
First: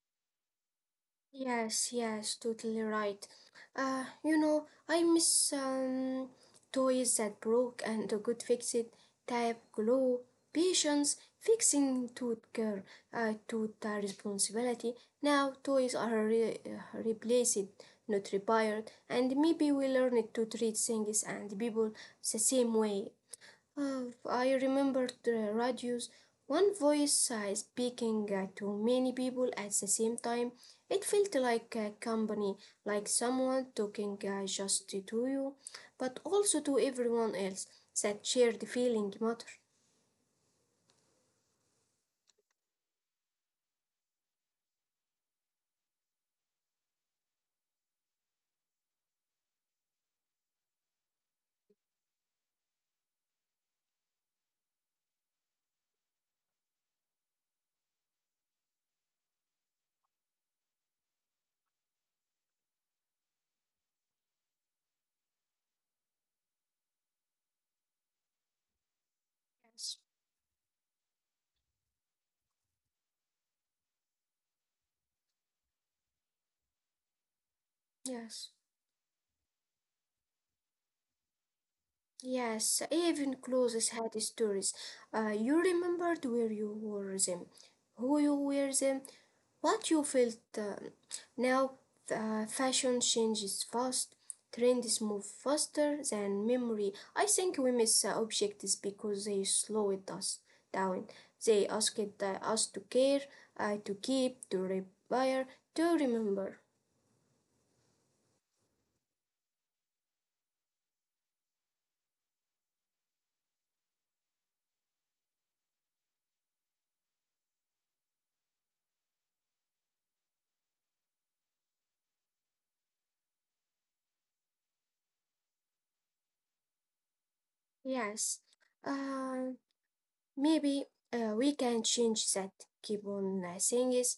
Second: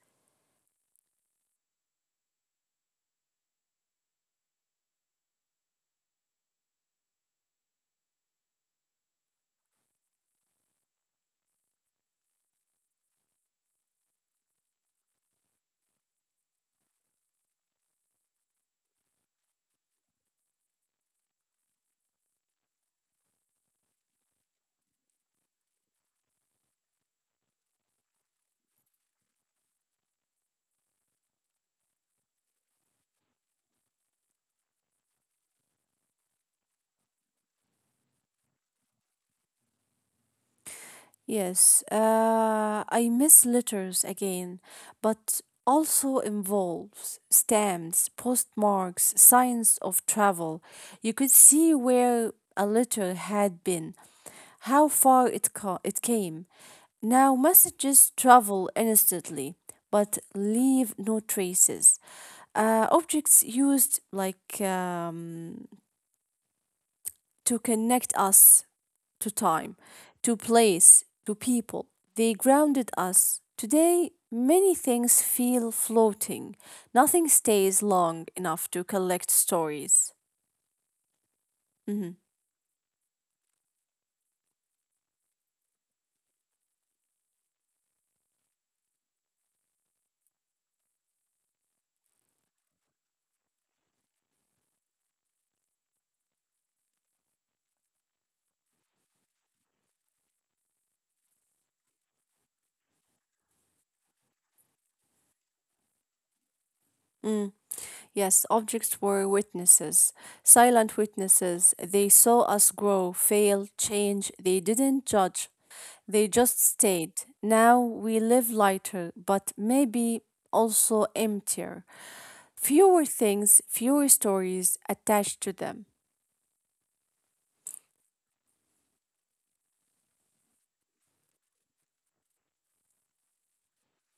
Speaker 1: Yes, yes, totally right. You know, I miss toys that broke and the good fix it, type, glow patience, fixing tooth care, tooth responsibility. Now toys are replaced, not repaired, and maybe we learned to treat things and people the same way. Ah, I remember the radios. One voice speaking to many people at the same time. It felt like a company, like someone talking just to you, but also to everyone else. That shared feeling mattered.
Speaker 2: Yes, I miss letters again, but also involves stamps, postmarks, signs of travel. You could see where a letter had been, how far it came. Now messages travel instantly, but leave no traces. Objects used like to connect us to time,
Speaker 1: Yes.
Speaker 2: to place, to people. They grounded us. Today, many things feel floating. Nothing stays long
Speaker 1: Yes.
Speaker 2: enough to collect stories. Mhm.
Speaker 1: Yes, even clothes had stories. You remembered where you wore them, who you were them, what you felt now, fashion changes fast, trends move faster than memory. I think we miss objects because they slowed us down. They asked us to care, to keep, to repair, to remember.
Speaker 2: Mm. Yes, objects were witnesses, silent witnesses. They saw us grow, fail, change. They didn't judge, they just stayed. Now we live lighter, but maybe also emptier. Fewer things, fewer stories attached to them.
Speaker 1: Yes, uh, maybe we can change that. Keep on saying it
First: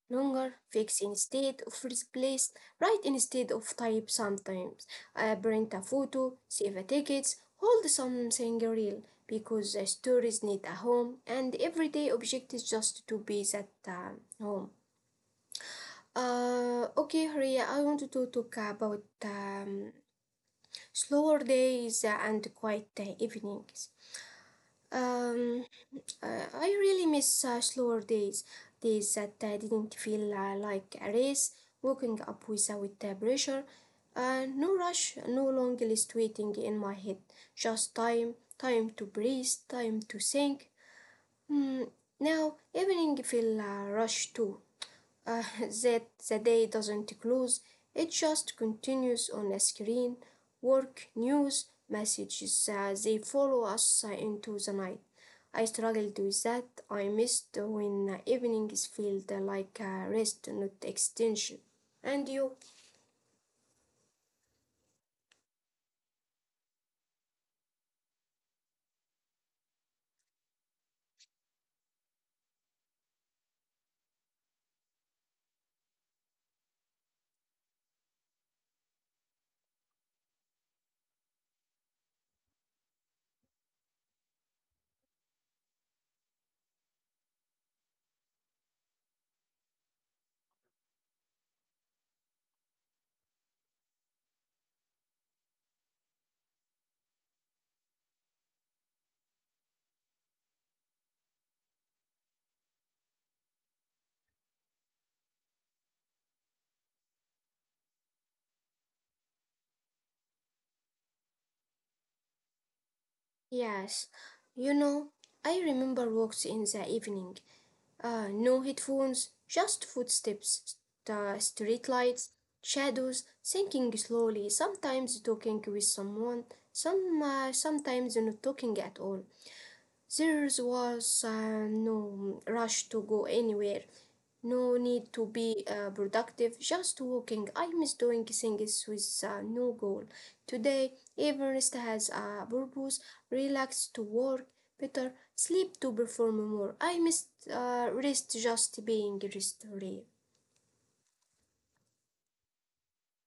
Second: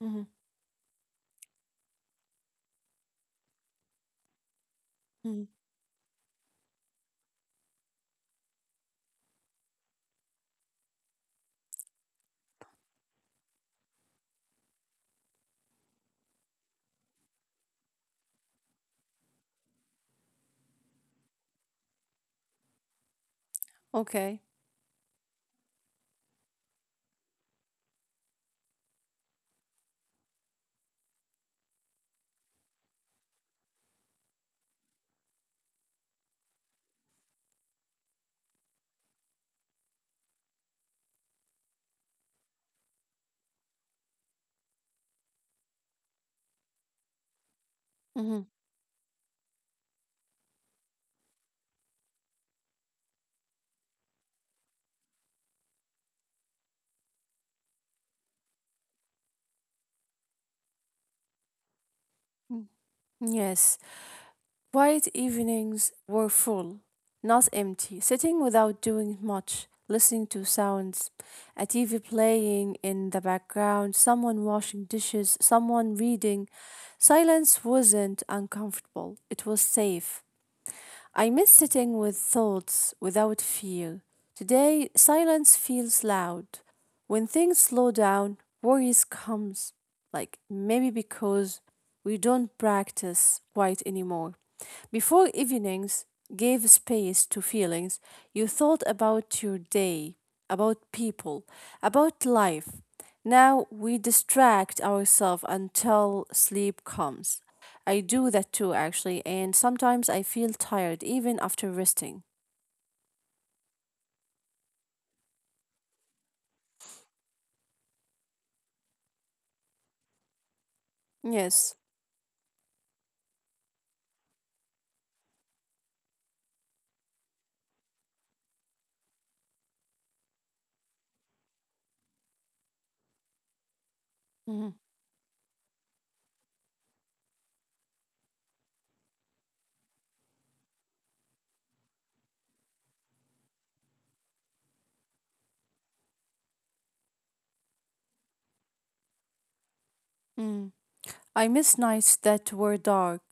Speaker 2: Mhm,
Speaker 1: longer, fix instead of replace, write instead of type sometimes,
Speaker 2: mhm.
Speaker 1: print a photo, save a tickets, hold something real because the stories need a home and everyday object is just to be that home. Okay, Hria, I wanted to talk about slower days and quiet evenings.
Speaker 2: Okay.
Speaker 1: Um, I really miss slower days, days that didn't feel like a race, waking up without pressure, no rush, no long list waiting in my head, just time, time to breathe, time to think. Mm, now, evening feel rush too that the day doesn't close, it
Speaker 2: Hmm.
Speaker 1: just continues on a screen, work, news, messages, they follow us into the night. I struggled with that. I missed when evenings felt like rest, not extension. And you?
Speaker 2: Yes. Quiet evenings were full, not empty. Sitting without doing much, listening to sounds, a TV playing in the background, someone washing dishes, someone reading. Silence wasn't uncomfortable, it was safe. I miss sitting with thoughts without fear. Today, silence feels loud. When things slow down, worries comes. Like maybe because we don't practice quite anymore. Before evenings gave space to feelings, you thought about your day, about people, about life. Now we distract ourselves until sleep comes. I do that too, actually, and sometimes I feel tired even after resting.
Speaker 1: Yes. You know, I remember walks in the evening. No headphones, just footsteps, the
Speaker 2: Yes.
Speaker 1: street lights, shadows, thinking slowly, sometimes talking with someone, sometimes not talking at all. There was no rush to go anywhere,
Speaker 2: Mhm.
Speaker 1: no need to be productive, just walking. I miss doing things with no goal. Today, Everest has a purpose, relax to work better, sleep to perform more. I miss rest just being restored.
Speaker 2: Mm. I miss nights that were dark,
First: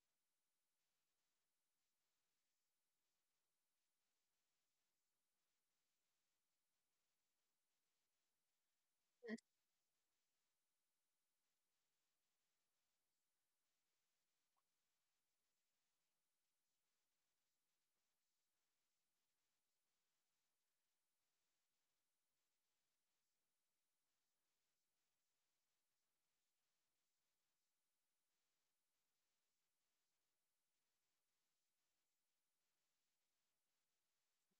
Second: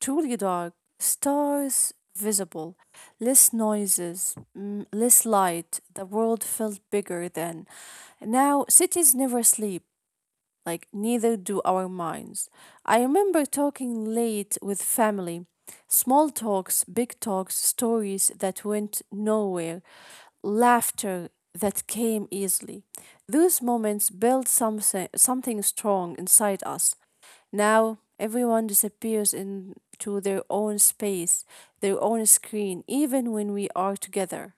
Speaker 2: truly dark, stars visible, less noises, less light. The world felt bigger then. Now, cities never sleep, like, neither do our minds. I remember talking late with family. Small talks, big talks, stories that went nowhere. Laughter that came easily. Those moments build something, something strong inside us. Now, everyone disappears into their own space, their own screen, even when we are together.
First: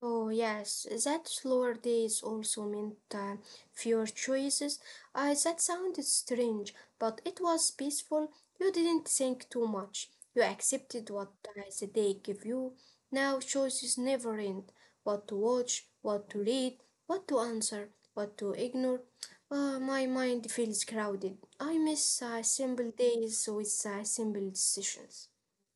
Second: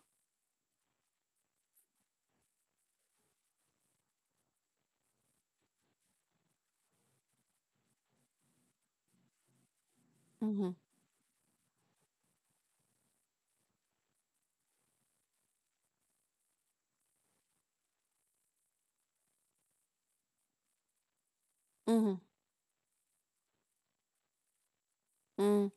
Speaker 1: Oh, yes, that slower days also meant fewer choices. That sounded strange, but it was peaceful. You didn't think too much. You
Speaker 2: Mhm,
Speaker 1: accepted what the day gave you. Now choices never end. What to watch, what to read, what to answer, what to ignore. My mind feels crowded. I
Speaker 2: mhm.
Speaker 1: miss simple days with simple decisions.
Speaker 2: Mm,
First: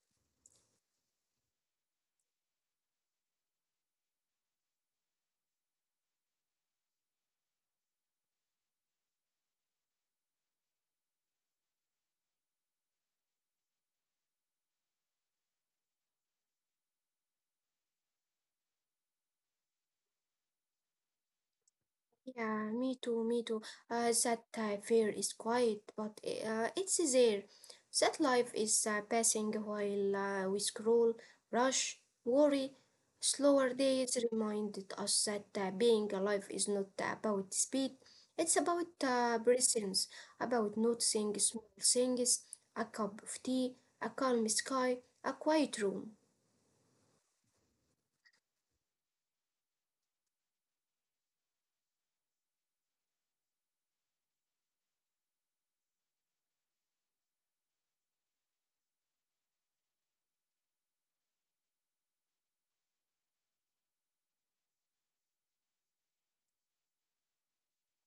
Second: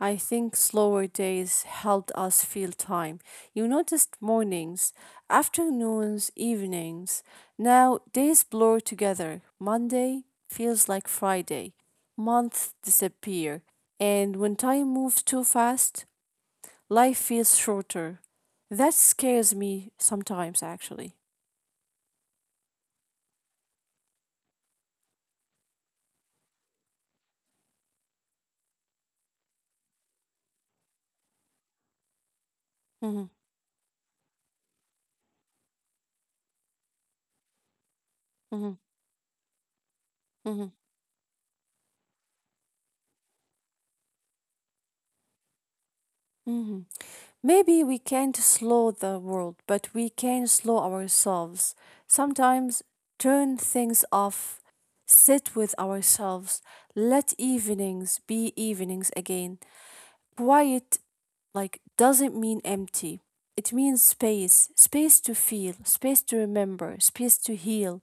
Speaker 2: I think slower days helped us feel time. You noticed mornings, afternoons, evenings. Now days blur together. Monday feels like Friday. Months disappear. And when time moves too fast, life feels shorter. That scares me sometimes, actually.
Speaker 1: Yeah, me too, me too. That fear is quiet, but it's there. That life is passing while we scroll, rush, worry.
Speaker 2: Hmm.
Speaker 1: Slower days reminded us that being alive is not about speed, it's
Speaker 2: Hmm.
Speaker 1: about presence,
Speaker 2: Hmm.
Speaker 1: about noticing small things, a cup of tea, a calm sky, a quiet room.
Speaker 2: Hmm. Maybe we can't slow the world, but we can slow ourselves. Sometimes turn things off, sit with ourselves, let evenings be evenings again. Quiet, like, doesn't mean empty. It means space, space to feel, space to remember, space to heal.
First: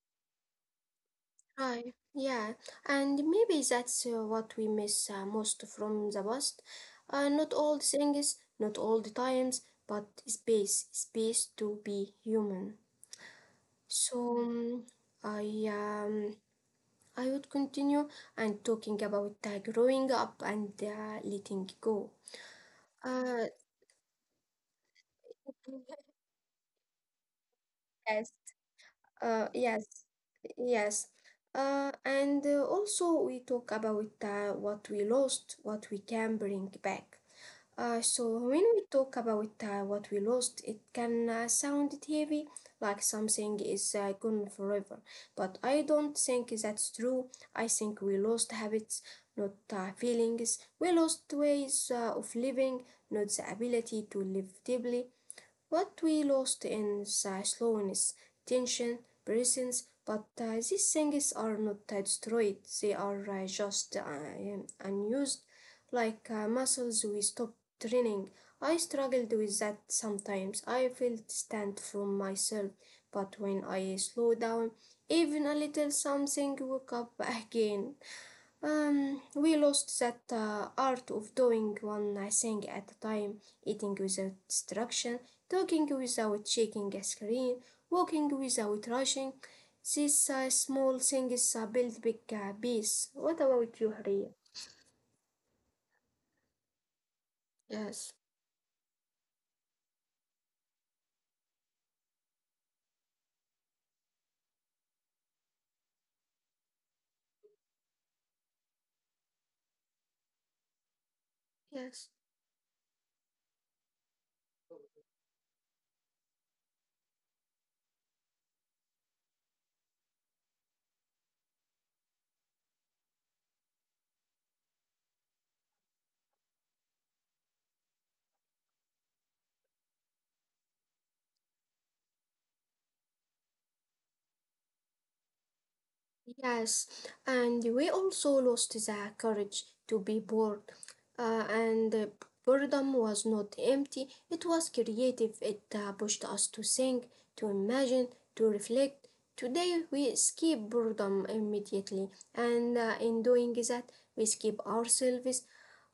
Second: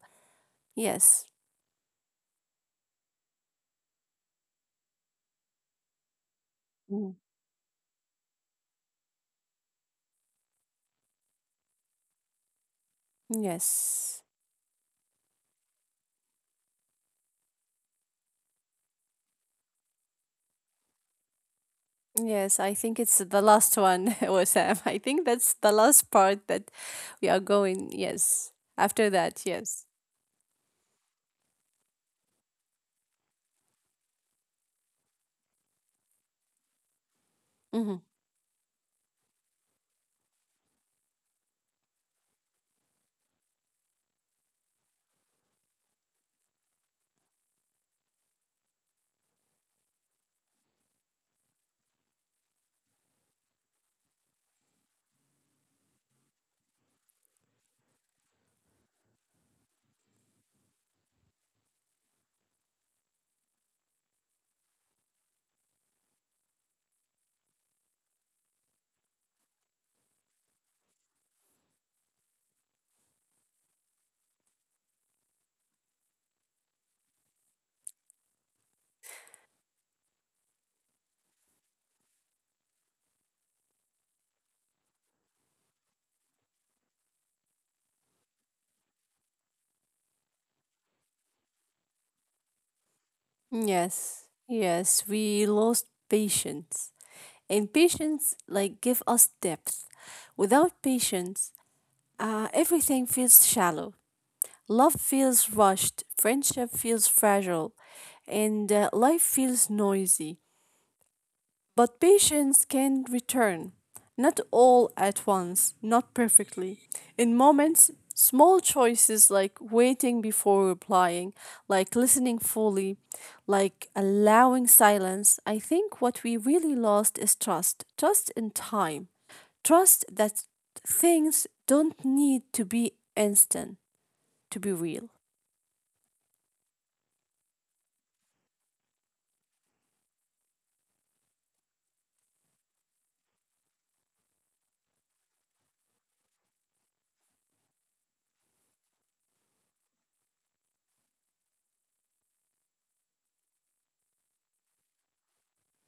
Speaker 2: Yes.
Speaker 1: Right, yeah, and maybe that's what we miss most from the past.
Speaker 2: Mm.
Speaker 1: Not all the things, not all the times, but space, space to be human. So
Speaker 2: Yes.
Speaker 1: I um, I would continue and talking about growing up and letting go.
Speaker 2: Yes, I think it's the
Speaker 1: Uh,
Speaker 2: last one, Sam. I think that's the last part that we are going.
Speaker 1: yes,
Speaker 2: Yes. After that, yes.
Speaker 1: yes, yes. And also we talk about what we lost, what we can bring back.
Speaker 2: Hmm.
Speaker 1: So when we talk about what we lost, it can sound heavy, like something is gone forever. But I don't think that's true. I think we lost habits, not feelings. We lost ways of living, not the ability to live deeply what we lost in the slowness, tension, presence, but these things are not destroyed, they are just unused, like muscles we stop training. I struggled with that sometimes. I felt distant from myself, but when I slow down, even a little, something woke up again. We lost that art of doing one thing at a time, eating without distraction, talking without checking a screen, walking without rushing. These small things build big peace. What about you, Haria?
Speaker 2: Yes. Yes, we lost patience. And
Speaker 1: Yes,
Speaker 2: patience like give us depth. Without patience, everything feels shallow. Love feels rushed, friendship feels fragile, and life feels noisy. But
Speaker 1: yes.
Speaker 2: patience can return, not all at once, not perfectly. In moments, small choices like waiting before replying, like listening fully, like allowing silence. I think what we really lost is trust in time, trust that things don't need to be instant to be real.
Speaker 1: Yes, and we also lost the courage to be bored. And Boredom was not empty, it was creative. It pushed us to think, to imagine, to reflect. Today we escape boredom immediately, and in doing that, we escape ourselves.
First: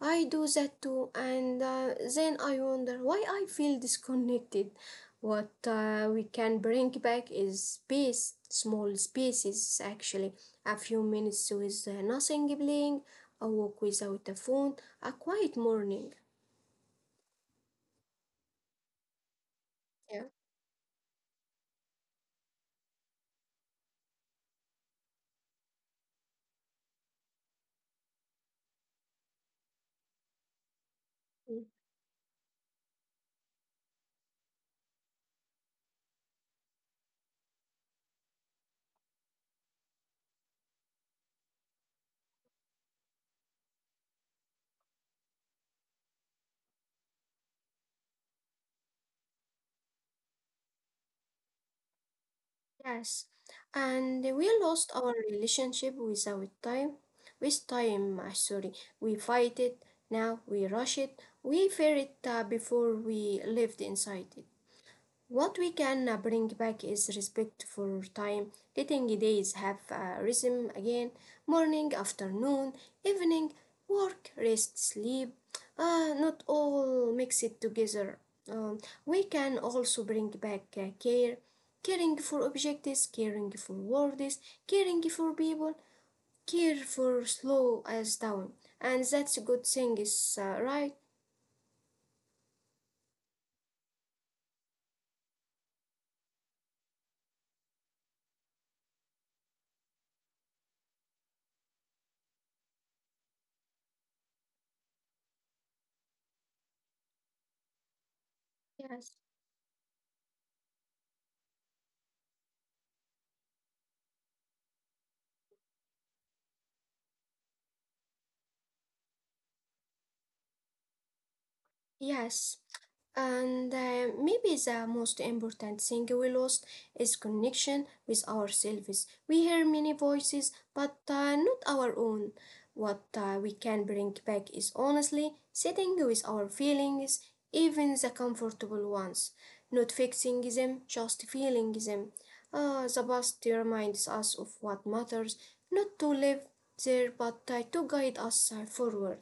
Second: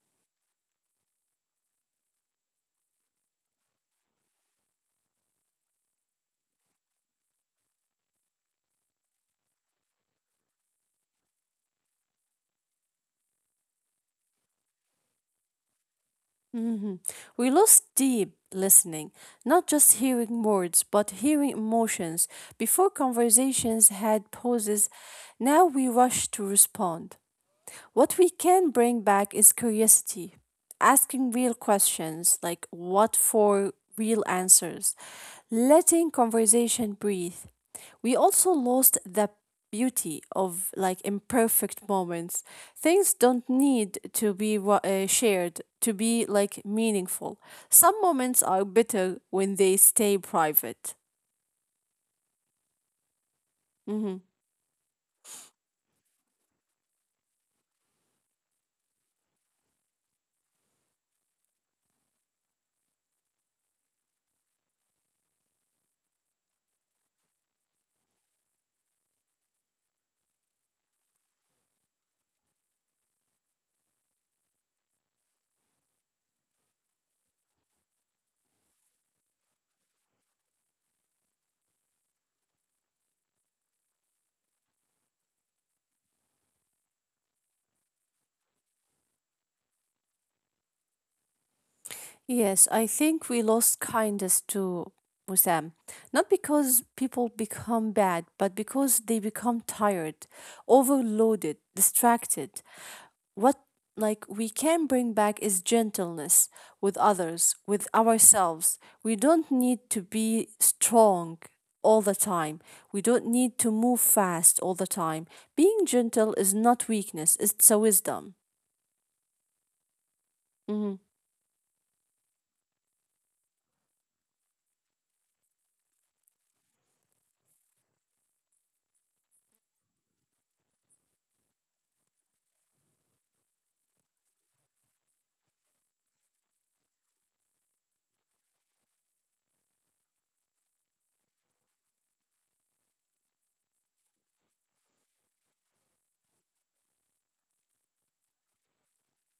Speaker 1: I do that too, and then I wonder why I feel disconnected. What we can bring back is space, small spaces actually. A few minutes with nothing playing, a walk without a phone, a quiet morning.
Speaker 2: Mhm. We lost deep listening, not just
Speaker 1: Yeah.
Speaker 2: hearing words, but hearing emotions. Before conversations had pauses, now we rush to respond. What we can bring back is curiosity, asking real
Speaker 1: Mm.
Speaker 2: questions like what for real answers, letting conversation breathe. We also lost the beauty of like imperfect moments. Things don't need to be shared to be like meaningful. Some moments are better when they stay private.
Speaker 1: Yes.
Speaker 2: Mhm.
Speaker 1: And we lost our relationship without time. With time, sorry. We fight it, now we rush it. We fear it before we lived inside it. What we can bring back is respect for time, letting days have a rhythm again morning, afternoon, evening, work, rest, sleep, not all mix it together. Um, we can also bring back care, caring for objects, caring for words, caring for people, care for slow as down. And that's a good thing, is right?
Speaker 2: Yes, I think we lost kindness to Wissam. Not because people become bad, but because they become tired, overloaded, distracted. What like we can bring back is gentleness with others, with ourselves. We
Speaker 1: Yes.
Speaker 2: don't need to be strong all the time. We don't need to move fast all the time. Being gentle is not weakness, it's a wisdom. Mm-hmm.
Speaker 1: Yes, and maybe the most important thing we lost is connection with ourselves. We hear many voices, but not our own. What we can bring back is honestly sitting with our feelings, even the comfortable ones, not fixing them, just feeling them. The past reminds us of what matters, not to live there, but to guide us forward.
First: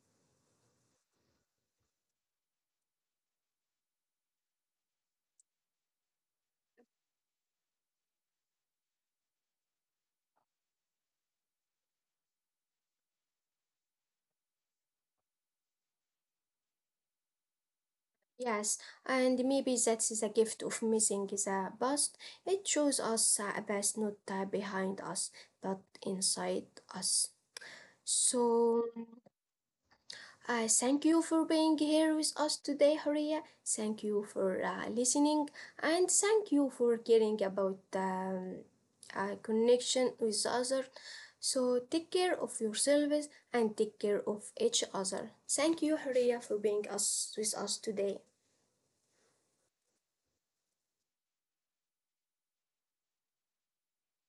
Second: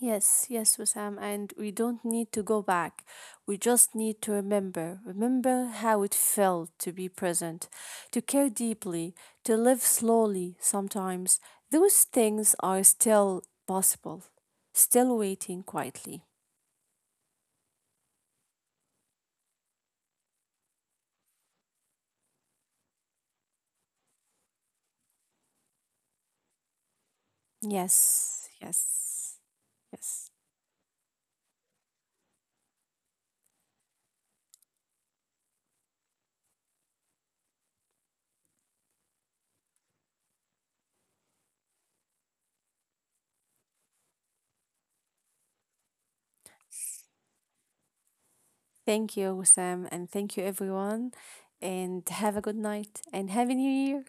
Speaker 2: Yes, yes, Wissam, and we don't need to go back. We just need to remember. Remember how it felt to be present, to care deeply, to live slowly sometimes. Those things are still possible, still waiting quietly.
Speaker 1: Yes, and maybe that is a gift of missing the past. It shows us a past not behind us, but inside us.
Speaker 2: Yes,
Speaker 1: So,
Speaker 2: yes, yes.
Speaker 1: thank you for being here with us today, Horia. Thank you for listening, and thank you for caring about a connection with others. So, take care of yourselves and take care of each other. Thank you, Horia, for being us with us today.
Speaker 2: Thank you, Wissam, and thank you, everyone. And have a good night and happy new year.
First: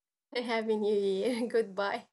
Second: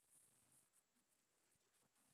Speaker 1: Happy New Year. Goodbye.